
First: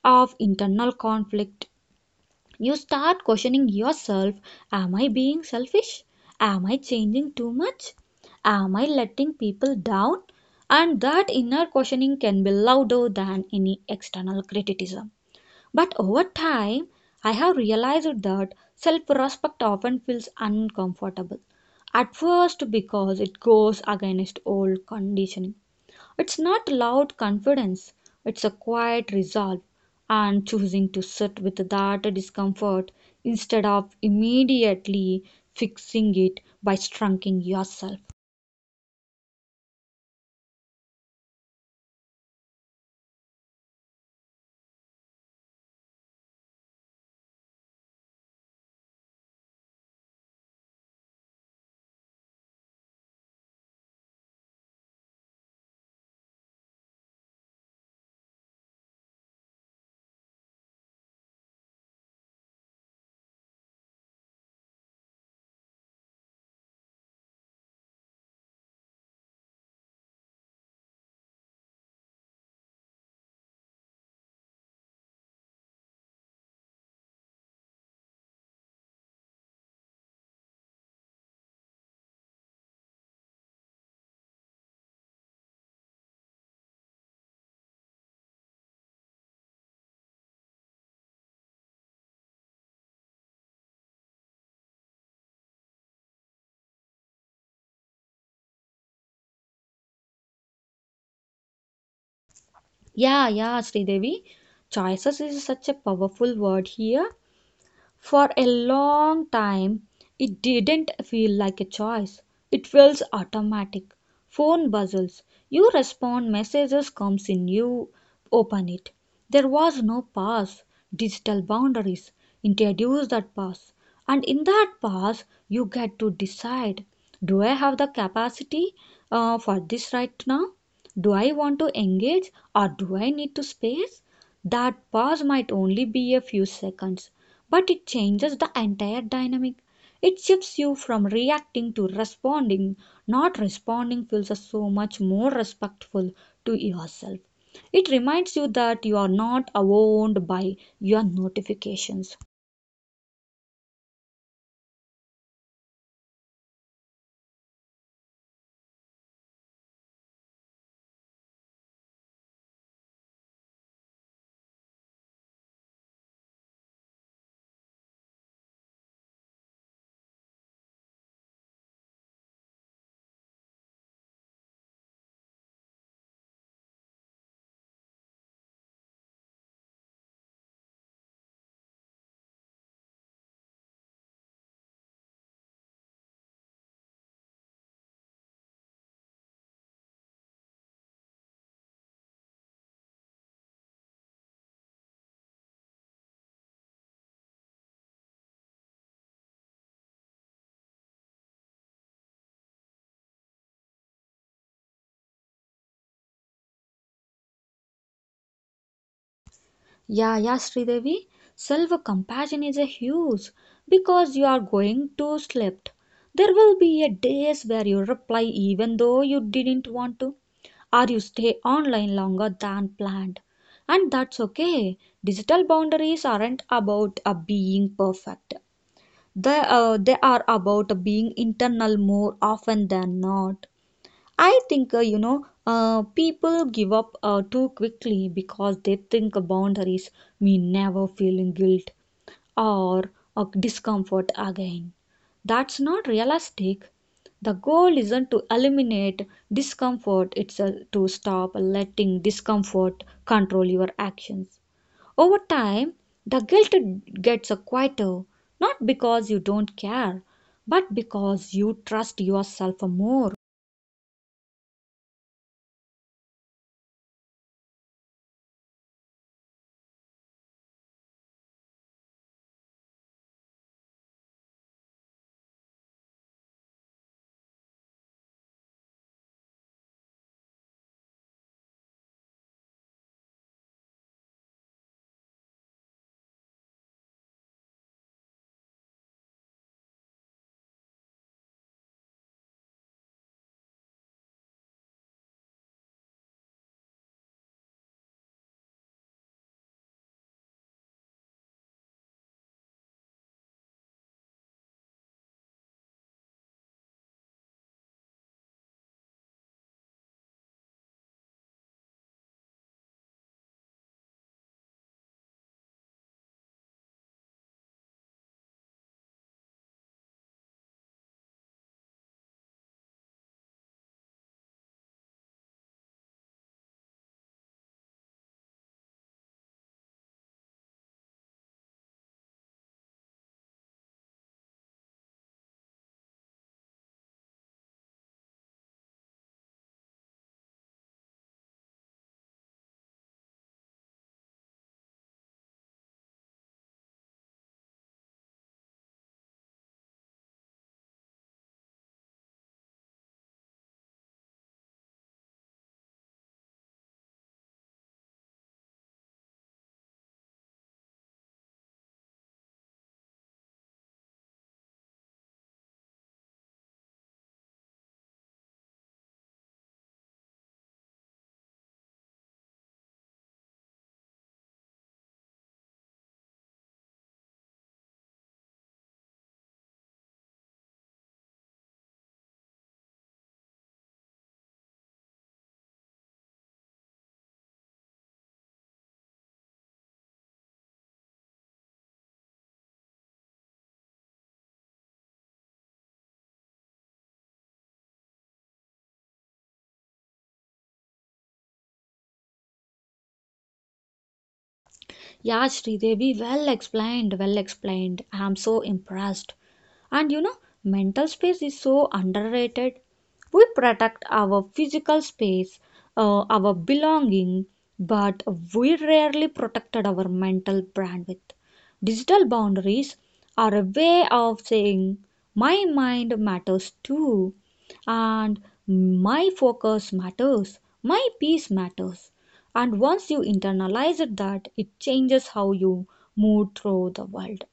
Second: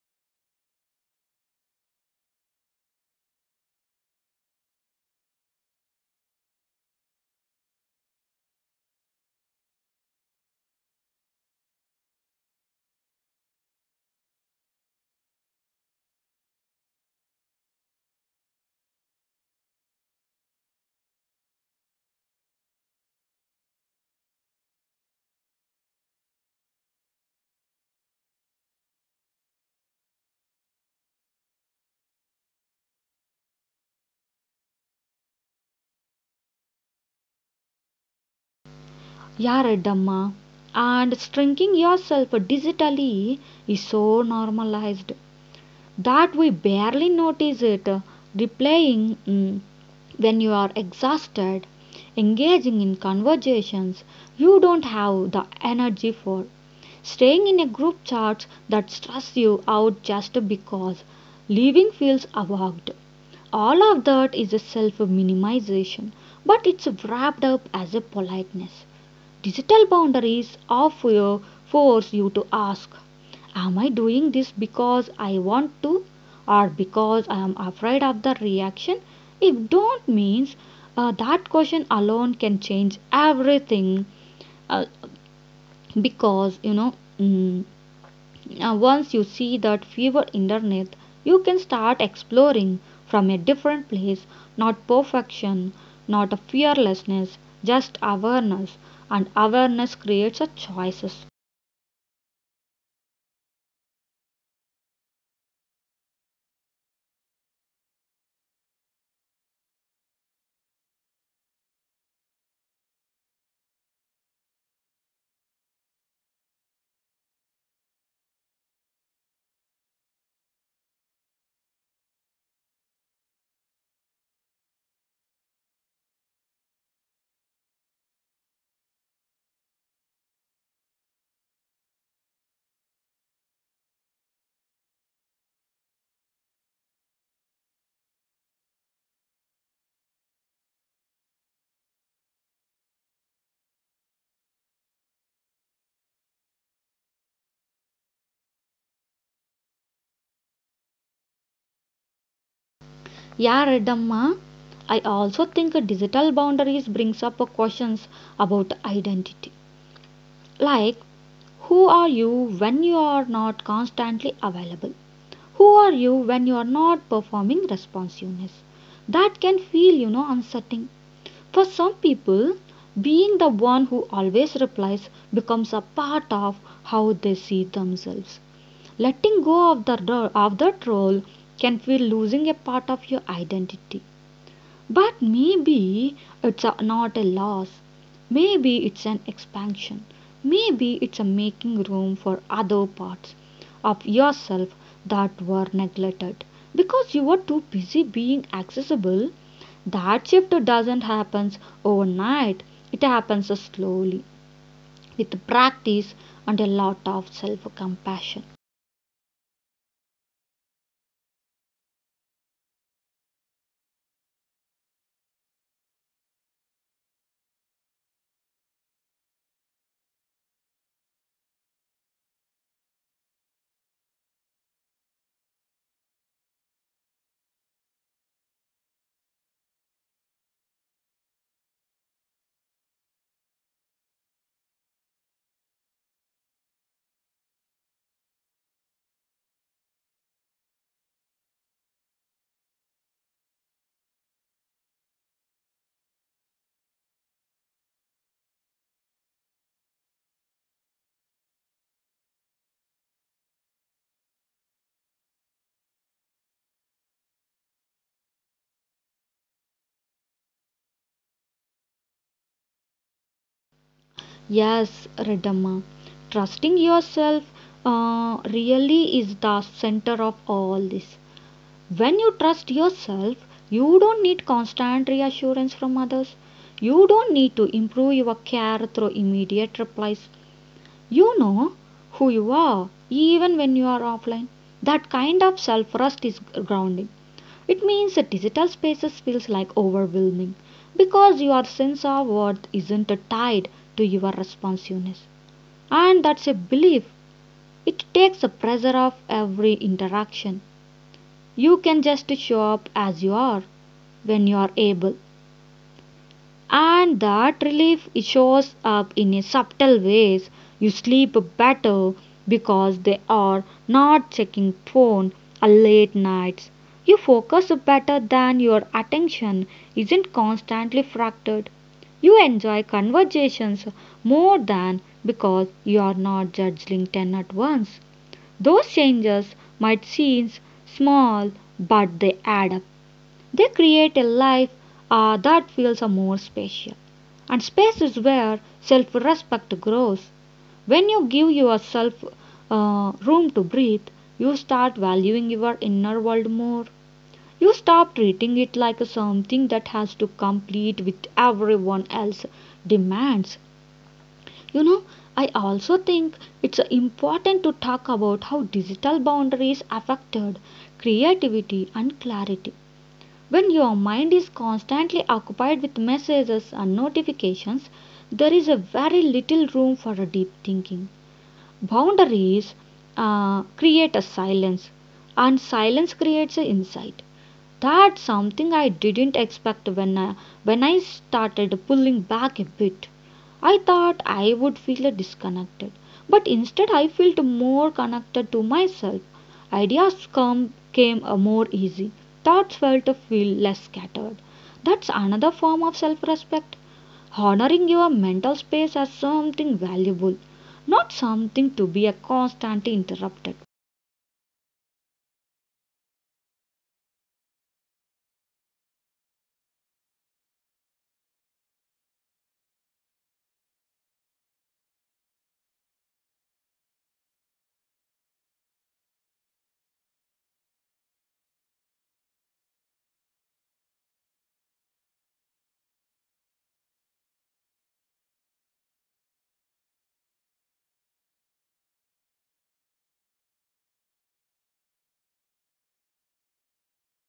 Speaker 2: of internal conflict. You start questioning yourself. Am I being selfish? Am I changing too much? Am I letting people down? And that inner questioning can be louder than any external criticism. But over time, I have realized that self respect often feels uncomfortable. At first, because it goes against old conditioning, it's not loud confidence, it's a quiet resolve, and choosing to sit with that discomfort instead of immediately fixing it by shrinking yourself.
Speaker 1: Yaradamma, and shrinking yourself digitally is so normalized that we barely notice it, replying mm, when you are exhausted, engaging in conversations you don't have the energy for, staying in a group chat that stress you out just because, leaving feels awkward. All of that is a self minimization, but it's wrapped up as a politeness. Digital boundaries of your force you to ask, am I doing this because I want to, or because I am afraid of the reaction? If don't means uh, that question alone can change everything uh, because you know mm, uh, once you see that fever underneath, you can start exploring from a different place, not perfection, not a fearlessness, just awareness. And awareness creates a choices.
Speaker 2: Yeah, yeah, Sridevi. Choices is such a powerful word here. For a long time, it didn't feel like a choice. It feels automatic. Phone buzzes. You respond, messages comes in, you open it. There was no pause. Digital boundaries introduce that pause. And in that pause, you get to decide, do I have the capacity uh, for this right now? Do I want to engage or do I need to space? That pause might only be a few seconds, but it changes the entire dynamic. It shifts you from reacting to responding. Not responding feels so much more respectful to yourself. It reminds you that you are not owned by your notifications.
Speaker 1: Yeah, Redamma. I also think digital boundaries brings up questions about identity. Like, who are you when you are not constantly available? Who are you when you are not performing responsiveness? That can feel, you know, unsettling. For some people, being the one who always replies becomes a part of how they see themselves. Letting go of the of that role can feel losing a part of your identity. But maybe it's a, not a loss. Maybe it's an expansion. Maybe it's a making room for other parts of yourself that were neglected because you were too busy being accessible. That shift doesn't happen overnight. It happens slowly with practice and a lot of self compassion.
Speaker 2: Yeah, yeah, Sridevi. Self compassion is a huge because you are going to sleep. There will be a days where you reply even though you didn't want to, or you stay online longer than planned. And that's okay. Digital boundaries aren't about uh, being perfect. They, uh, they are about being internal more often than not. I think, uh, you know, uh, people give up uh, too quickly because they think boundaries mean never feeling guilt or, or discomfort again. That's not realistic. The goal isn't to eliminate discomfort, it's uh, to stop letting discomfort control your actions. Over time, the guilt gets uh, quieter, not because you don't care, but because you trust yourself more.
Speaker 1: Yes, Radhamma, trusting yourself uh, really is the center of all this. When you trust yourself, you don't need constant reassurance from others. You don't need to improve your care through immediate replies. You know who you are even when you are offline. That kind of self trust is grounding. It means that digital spaces feels like overwhelming because your sense of worth isn't tied to your responsiveness. And that's a belief. It takes the pressure off every interaction. You can just show up as you are when you are able, and that relief shows up in a subtle ways. You sleep better because they are not checking phone or late nights. You focus better than your attention isn't constantly fractured. You enjoy conversations more than because you are not judging ten at once. Those changes might seem small, but they add up. They create a life uh, that feels uh, more special. And space is where self respect grows. When you give yourself uh, room to breathe, you start valuing your inner world more. You stop treating it like something that has to complete with everyone else's demands. You know, I also think it's important to talk about how digital boundaries affected creativity and clarity. When your mind is constantly occupied with messages and notifications, there is a very little room for a deep thinking. Boundaries uh, create a silence, and silence creates an insight. That's something I didn't expect when I, when I started pulling back a bit. I thought I would feel disconnected, but instead I felt more connected to myself. Ideas come, came uh, more easy. Thoughts felt to feel less scattered. That's another form of self-respect. Honoring your mental space as something valuable, not something to be a constant interrupted.
Speaker 2: Yeah, Sridevi, well explained, well explained. I'm so impressed. And you know, mental space is so underrated. We protect our physical space, uh, our belonging, but we rarely protected our mental bandwidth. Digital boundaries are a way of saying my mind matters too, and my focus matters, my peace matters. And once you internalize it, that it changes how you move through the world.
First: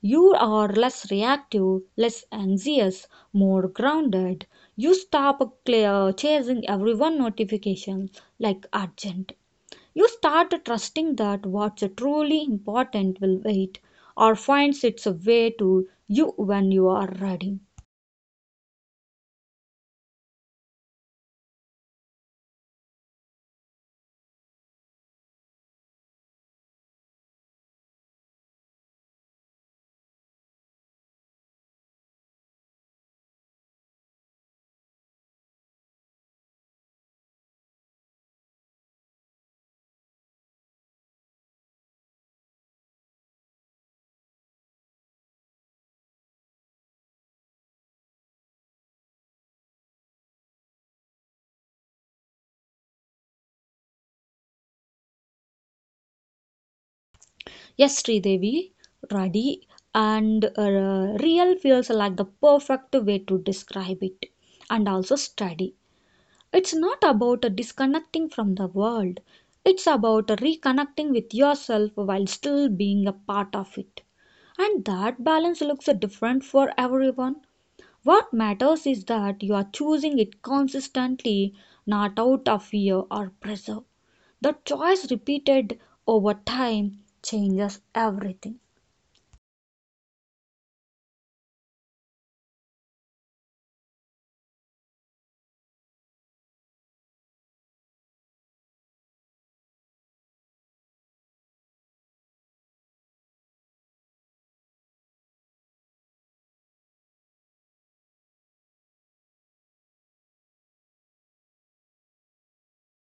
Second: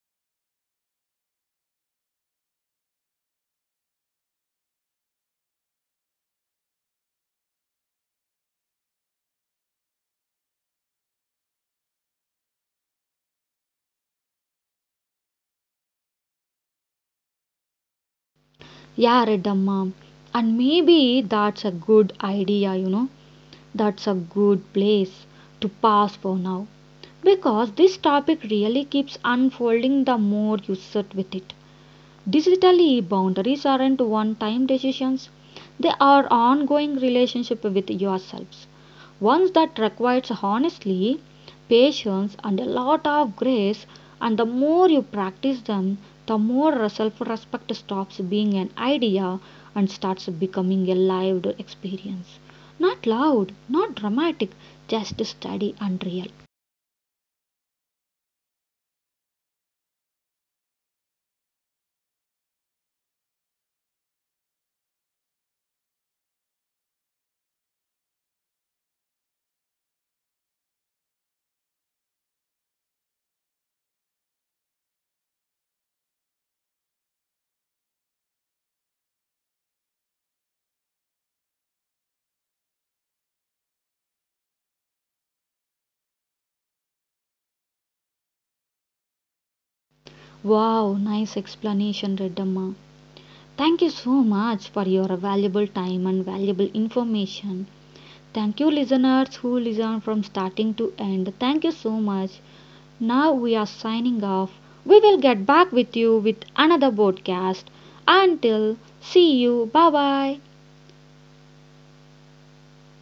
Speaker 2: You are less reactive, less anxious, more grounded. You stop clear chasing everyone notification like urgent. You start trusting that what's truly important will wait or finds its way to you when you are ready.
Speaker 1: Yeah, Reddamma. And maybe that's a good idea, you know. That's a good place to pass for now. Because this topic really keeps unfolding the more you sit with it. Digitally, boundaries aren't one time decisions, they are ongoing relationship with yourselves. Ones that requires honestly, patience and a lot of grace, and the more you practice them, the more self-respect stops being an idea and starts becoming a lived experience. Not loud, not dramatic, just steady and real.
Speaker 2: Yes, Sridevi, Radi and uh, real feels are like the perfect way to describe it and also study. It's not about uh, disconnecting from the world, it's about reconnecting with yourself while still being a part of it. And that balance looks uh, different for everyone. What matters is that you are choosing it consistently, not out of fear or pressure. The choice repeated over time changes everything.
Speaker 1: Wow, nice explanation, Redamma. Thank you so much for your valuable time and valuable information. Thank you, listeners who listen from starting to end. Thank you so much. Now we are signing off. We will get back with you with another podcast. Until see you. Bye bye.